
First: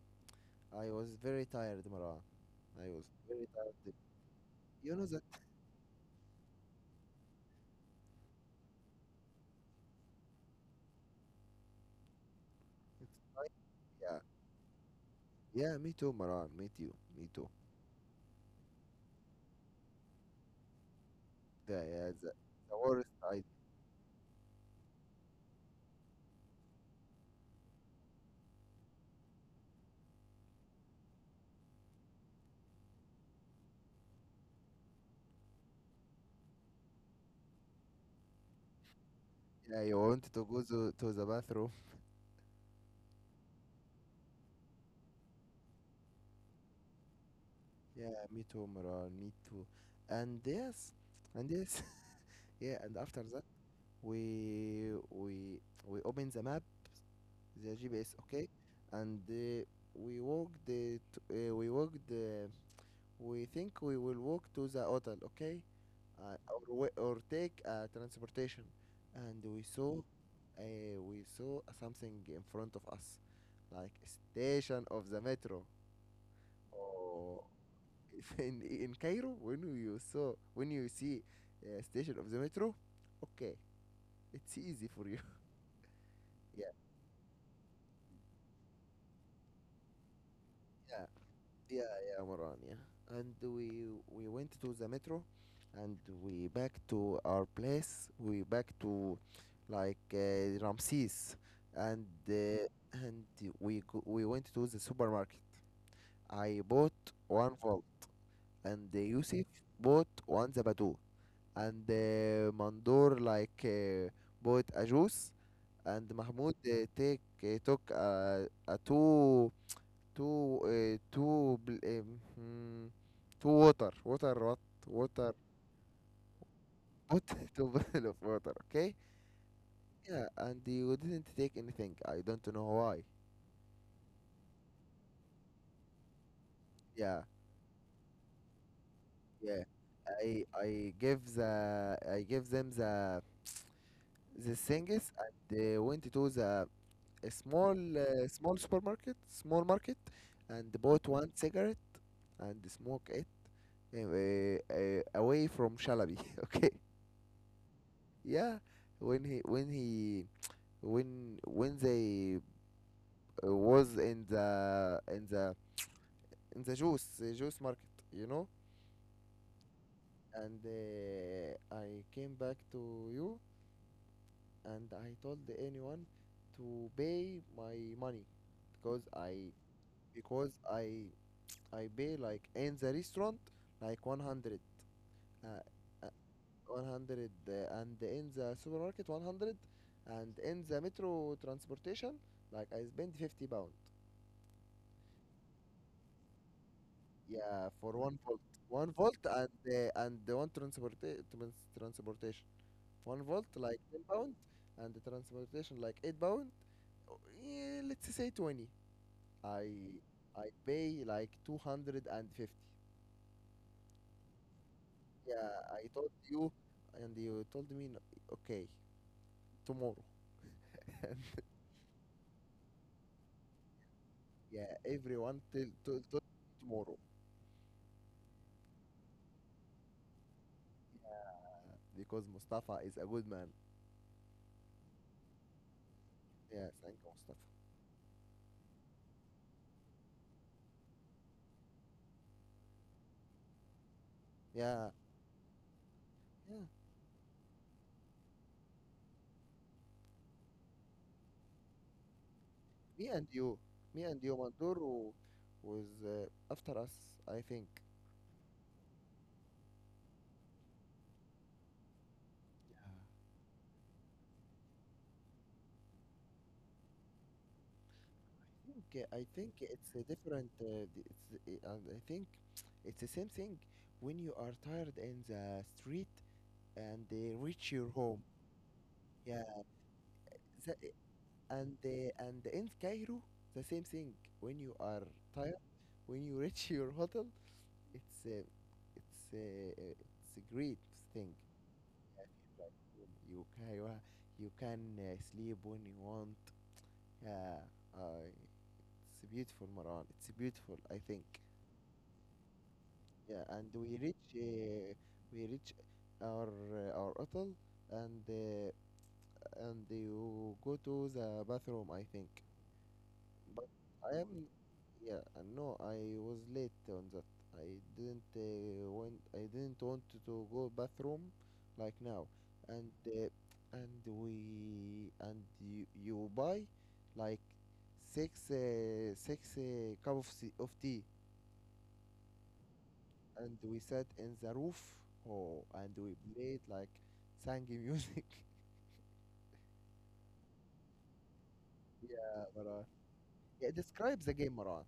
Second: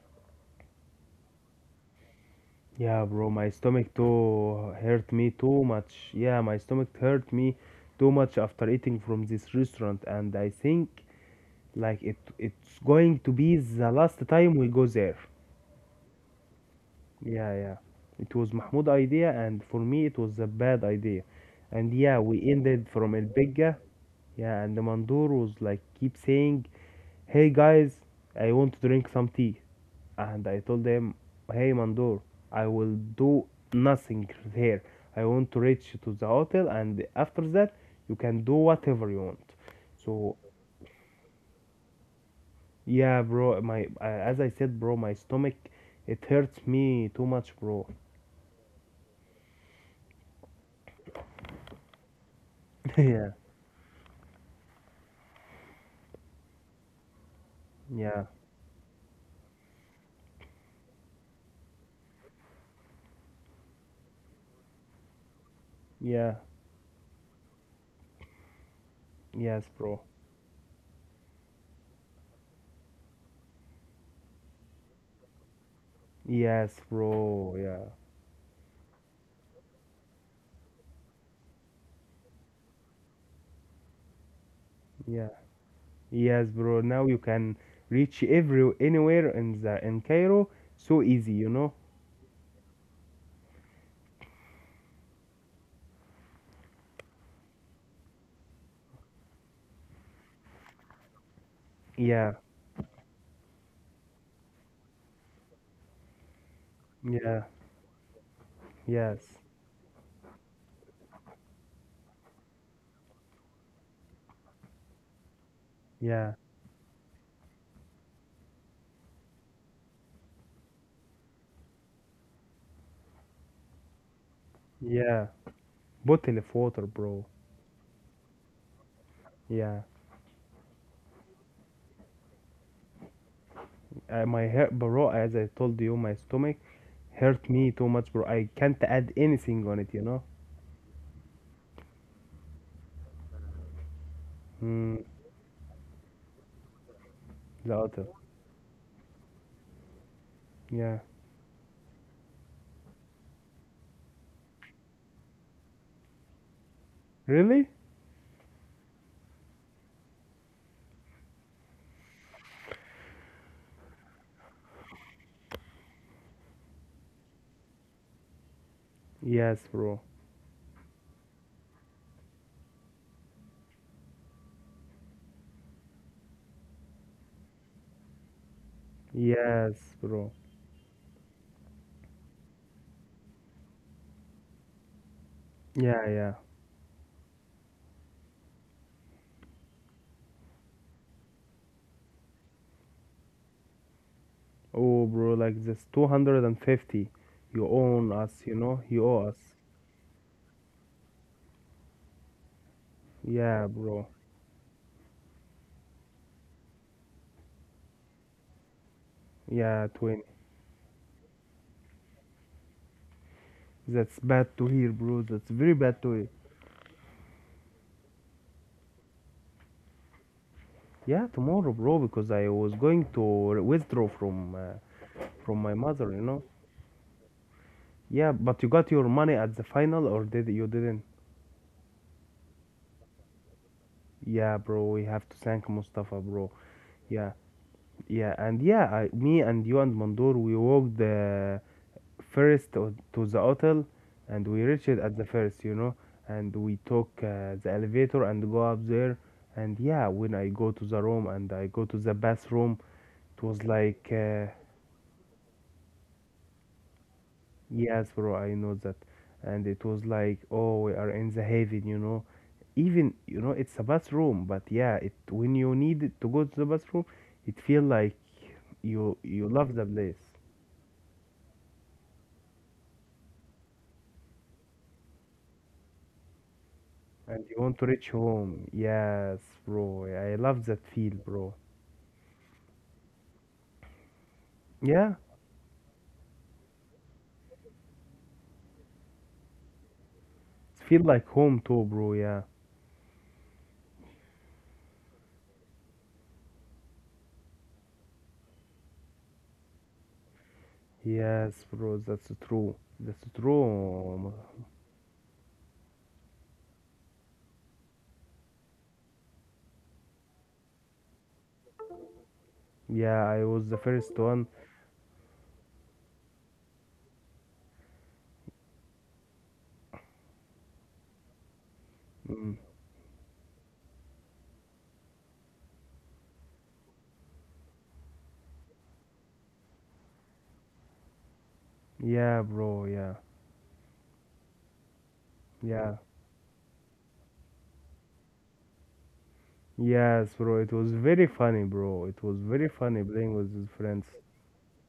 S2: I was very tired, Maran. I
S1: Yeah,
S2: was
S1: bro,
S2: very
S1: my stomach
S2: tired.
S1: too
S2: You know
S1: hurt
S2: that
S1: me too much. Yeah, my stomach hurt me too much after eating from this restaurant, and I think like it's
S2: it's
S1: going to
S2: like
S1: be the
S2: yeah,
S1: last time we go there.
S2: yeah. Me too, Maran. Me too. Me too.
S1: Yeah, yeah. It was Mahmoud idea, and for me it was a bad idea.
S2: The
S1: And
S2: yeah,
S1: yeah,
S2: the,
S1: we
S2: the
S1: ended
S2: worst.
S1: from El
S2: I
S1: Bigga. Yeah, and the Mandur was like keep saying, "Hey guys, I want to drink some tea." And I told him, "Hey Mandur, I will do nothing here. I want to reach to the hotel, and after that, you can do whatever you want."
S2: yeah. You wanted
S1: So
S2: to go to the bathroom.
S1: yeah, bro, my as I said, bro, my stomach, it hurts me too much, bro.
S2: Yeah, me too, Maran. Me too. And yes, and yes, (laughs) yeah. And
S1: (laughs)
S2: after
S1: yeah.
S2: that, we we we opened the map, the GPS,
S1: Yeah,
S2: okay? And we walked. We walked. We think we will walk to the hotel, okay?
S1: yeah,
S2: Or take transportation. And we
S1: yes,
S2: saw,
S1: bro,
S2: something in front of us, like station of the metro.
S1: yes,
S2: Oh.
S1: bro, yeah,
S2: (laughs) In Cairo, when when you see station of the metro, okay, it's easy for you.
S1: yeah.
S2: (laughs)
S1: Yes,
S2: Yeah,
S1: bro. Now you can reach every anywhere in the in Cairo so
S2: yeah.
S1: easy, you know?
S2: Yeah, yeah, Moran, yeah. And we went to the metro, and we back to our place. We back to like Ramses, and
S1: Yeah,
S2: and we went to the supermarket. I bought
S1: yeah,
S2: one volt, and
S1: yes,
S2: Yusuf bought one zabato, and Mandor like bought a juice, and
S1: yeah,
S2: Mahmoud take took a two two two bl- hmm, two water water what
S1: yeah.
S2: water
S1: Bottle of water,
S2: put
S1: bro.
S2: (laughs) two bottle of water (laughs) okay,
S1: Yeah,
S2: yeah, and you didn't take anything. I don't know why.
S1: my hair, bro. As I told you, my stomach
S2: Yeah,
S1: hurt me too much, bro. I can't add
S2: yeah.
S1: anything on it, you know?
S2: I give the I give them the
S1: Mm,
S2: things, and they went to the a small
S1: the other.
S2: small supermarket, small market, and
S1: Yeah.
S2: bought one cigarette and smoke it away from Shalabi. (laughs) Okay,
S1: Really?
S2: yeah, when he when he when they was in the in the juice, juice market, you know
S1: Yes, bro.
S2: and I came back to you, and I told anyone to pay my money, because i
S1: Yes, bro.
S2: because I pay like in the restaurant like 100 uh,
S1: Yeah,
S2: uh,
S1: yeah.
S2: 100 and in the supermarket 100 and in the metro transportation like I spend £50.
S1: Oh, bro, like this 250. You
S2: Yeah, for
S1: own us, you know?
S2: one
S1: You
S2: volt,
S1: owe us.
S2: and and the one transporta trans transportation, one volt
S1: Yeah,
S2: like ten
S1: bro.
S2: pound, and the transportation like £8. Oh, yeah, let's say 20. I
S1: Yeah, 20.
S2: I pay like 250.
S1: That's bad to hear, bro. That's
S2: Yeah,
S1: very
S2: I
S1: bad
S2: told
S1: to hear.
S2: you, and you told me, "No, okay, tomorrow." (laughs)
S1: Yeah, tomorrow, bro, because I was going to withdraw
S2: Yeah, everyone
S1: from my mother, you
S2: till
S1: know.
S2: tomorrow,
S1: Yeah, but you got your money at the final, or did you didn't?
S2: because Mustafa is a good man.
S1: Yeah, bro. We have to thank Mustafa, bro.
S2: Yeah, thank you,
S1: Yeah,
S2: Mustafa.
S1: yeah, and yeah, I, me and you and Mandor, we walked. First to the hotel, and we reached
S2: Yeah,
S1: at the first, you know. And
S2: yeah.
S1: we took the elevator and go up there. And yeah, when I go to the room and I go to the bathroom,
S2: Me and
S1: it
S2: you,
S1: was
S2: me
S1: like
S2: and you, Mandur was after us, I think.
S1: yes, bro, I know that. And it was like, oh, we are in the heaven, you know. Even, you know, it's a bathroom, but yeah, it, when you need it to go to the bathroom, it feel like you
S2: I
S1: you
S2: think
S1: love the
S2: it's a
S1: place,
S2: different. D- it's and I think it's the same thing when you are tired in the street and they
S1: and you
S2: reach
S1: want to
S2: your
S1: reach
S2: home.
S1: home. Yes,
S2: Yeah,
S1: bro, I love
S2: the,
S1: that feel, bro.
S2: and in Cairo the same thing. When you are
S1: Yeah,
S2: tired, when you (laughs) reach your hotel, it's it's a great
S1: feel like
S2: thing.
S1: home too, bro. Yeah,
S2: Like you can you can sleep when you want. Yeah, I, it's beautiful, Maran. It's beautiful, I think.
S1: yes, bro. That's true. That's
S2: Yeah, and
S1: true.
S2: we reach our hotel, and you go to the bathroom, I think.
S1: Yeah, I was
S2: But
S1: the first
S2: I am,
S1: one.
S2: yeah, no, I was late on that. I I didn't want to go bathroom, like now,
S1: Mm.
S2: and uh, and we and you buy, like, six cup of of tea,
S1: Yeah, bro. Yeah,
S2: and we sat in the roof, oh, and
S1: yeah,
S2: we played, like, sang music. (laughs)
S1: yes, bro. It was very funny, bro. It was
S2: Yeah,
S1: very
S2: Maran.
S1: funny playing with his
S2: Yeah,
S1: friends.
S2: describe the game, Maran.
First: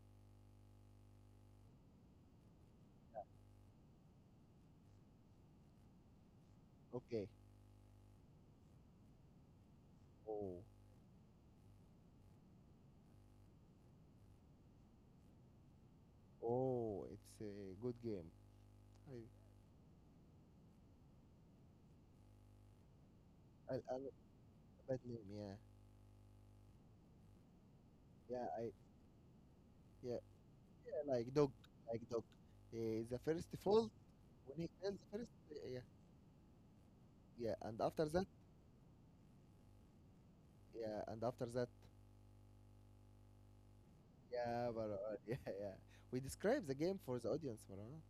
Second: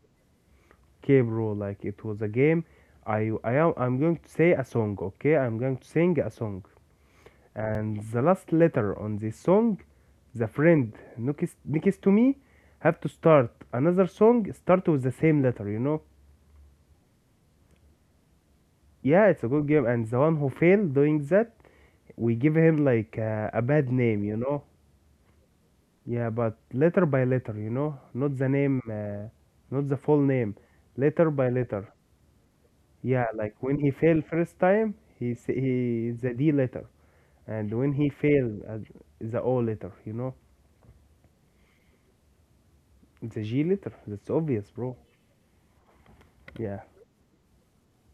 S1: Okay, bro. Like it was a game. I'm going to say a song. Okay, I'm going to sing a song.
S2: Okay.
S1: And the last letter on this song, the
S2: Oh,
S1: friend next to me, have to start another song start with the same letter. You know?
S2: oh, it's a good game.
S1: Yeah, it's a good game, and the one who failed doing that, we give him like a
S2: I,
S1: bad
S2: I love
S1: name. You know?
S2: that name. Yeah,
S1: Yeah, but letter by letter. You know? Not
S2: yeah,
S1: the
S2: I,
S1: name, not the full
S2: yeah,
S1: name.
S2: yeah,
S1: Letter
S2: like
S1: by
S2: dog,
S1: letter.
S2: like dog. The
S1: Yeah,
S2: first
S1: like when he
S2: fault
S1: failed first
S2: when he
S1: time,
S2: kills the
S1: he
S2: first,
S1: s-
S2: yeah,
S1: he the D letter,
S2: yeah,
S1: and
S2: and
S1: when
S2: after
S1: he
S2: that,
S1: failed, the O letter. You know?
S2: yeah, and after that,
S1: The G letter. That's
S2: yeah,
S1: obvious, bro.
S2: Marwan, (laughs) yeah, yeah. We describe the
S1: Yeah,
S2: game for the audience, Marwan.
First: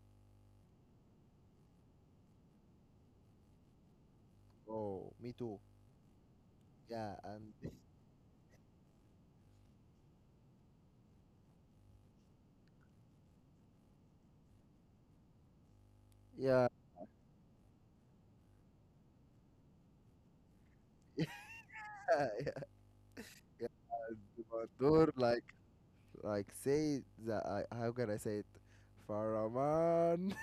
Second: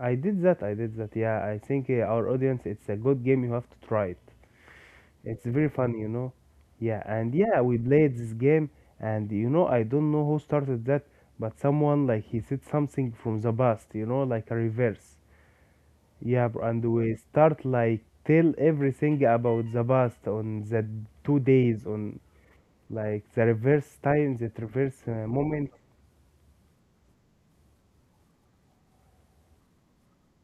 S1: I did that. I did that. Yeah, I think our audience, it's a good game. You have to try it.
S2: Oh, me
S1: It's
S2: too.
S1: very fun, you know. Yeah,
S2: Yeah,
S1: and
S2: and
S1: yeah, we played this game, and you know, I don't know who started that, but someone like he said something from the past, you know, like a reverse.
S2: (laughs)
S1: Yeah, bro,
S2: yeah,
S1: and we start like tell everything about the past on the
S2: (laughs) yeah,
S1: 2 days on
S2: yeah,
S1: like the
S2: yeah.
S1: reverse
S2: And
S1: time, the reverse
S2: Bardur,
S1: moment.
S2: like say the I, how can I say it, Faraman?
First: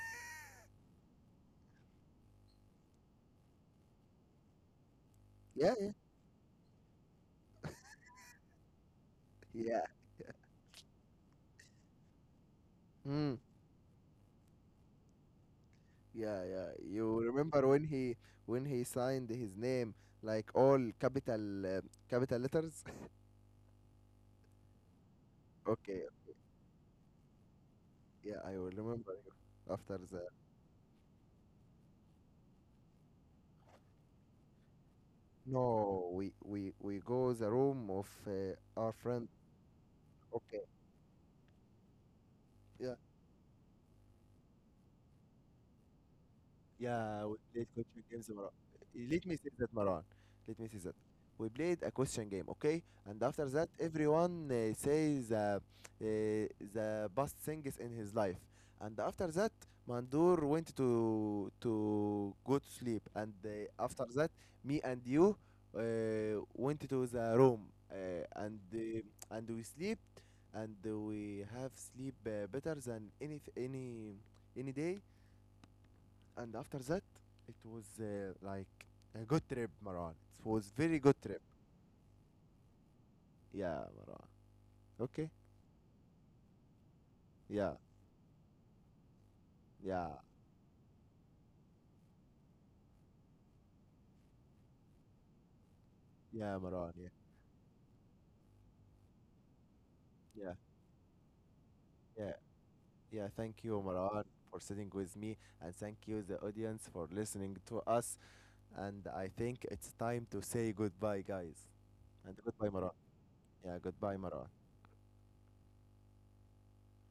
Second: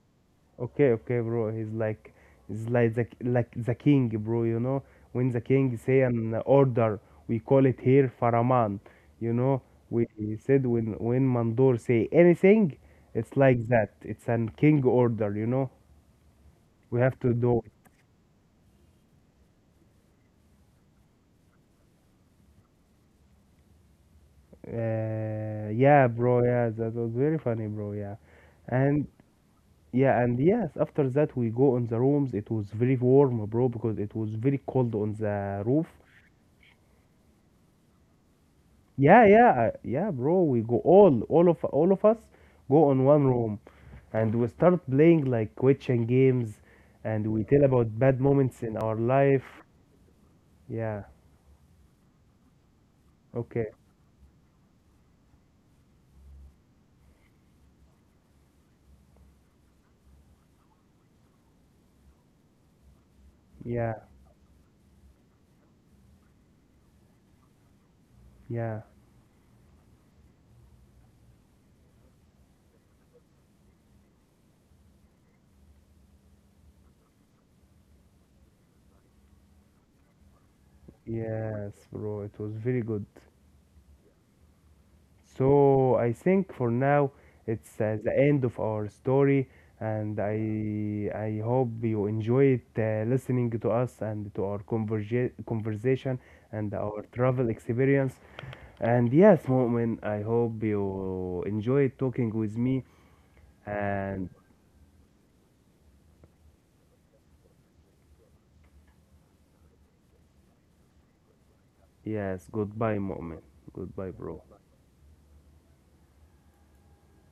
S1: Okay, okay, bro. He's like, the like the king, bro. You know, when the
S2: (laughs) yeah,
S1: king say an order, we call it here faraman. You know,
S2: yeah,
S1: we said when Mandor say anything, it's
S2: yeah.
S1: like that. It's an king order. You know,
S2: Yeah, yeah.
S1: we have
S2: You
S1: to do
S2: remember
S1: it.
S2: when he signed his name like all capital capital letters? (laughs) Okay,
S1: Yeah, bro. Yeah, that was very funny, bro. Yeah,
S2: yeah, I will
S1: and
S2: remember you after
S1: yeah,
S2: the.
S1: and yes. After that, we go on the rooms. It was very warm, bro, because it was very cold on the roof.
S2: No, we go the room of our
S1: Yeah,
S2: friend.
S1: yeah, yeah, bro. We
S2: Okay,
S1: go all of us go
S2: yeah.
S1: on one room, and we start playing like question games, and
S2: Yeah, we
S1: we tell
S2: played
S1: about
S2: question
S1: bad
S2: games, Maran.
S1: moments in our
S2: Let me
S1: life.
S2: say that, Maran. Let me say that.
S1: Yeah.
S2: We played a question game, okay? And after
S1: Okay.
S2: that, everyone says the best things in his life. And after that, Mandur went to go to sleep. And
S1: Yeah.
S2: after that, me and you went to the room, uh, and
S1: Yeah.
S2: uh, and we sleep, and we have sleep better than any day. And after that, it was like a good trip, Maran. It was very good trip.
S1: Yes, bro. It was very good.
S2: Yeah, Maran. Okay,
S1: So I think for now
S2: yeah,
S1: it's the end of our story,
S2: yeah,
S1: and I hope you enjoyed listening to us and to our converge conversation
S2: yeah,
S1: and
S2: Maran,
S1: our
S2: yeah,
S1: travel experience. And yes, Mu'min, I
S2: yeah,
S1: hope you enjoyed talking
S2: yeah,
S1: with me.
S2: yeah. Thank you, Maran,
S1: And
S2: for sitting with me, and thank you the audience for listening to us. And I think it's time to say goodbye, guys. And
S1: yes,
S2: goodbye, Maran.
S1: goodbye, Mu'min.
S2: Yeah,
S1: Goodbye,
S2: goodbye,
S1: bro.
S2: Maran.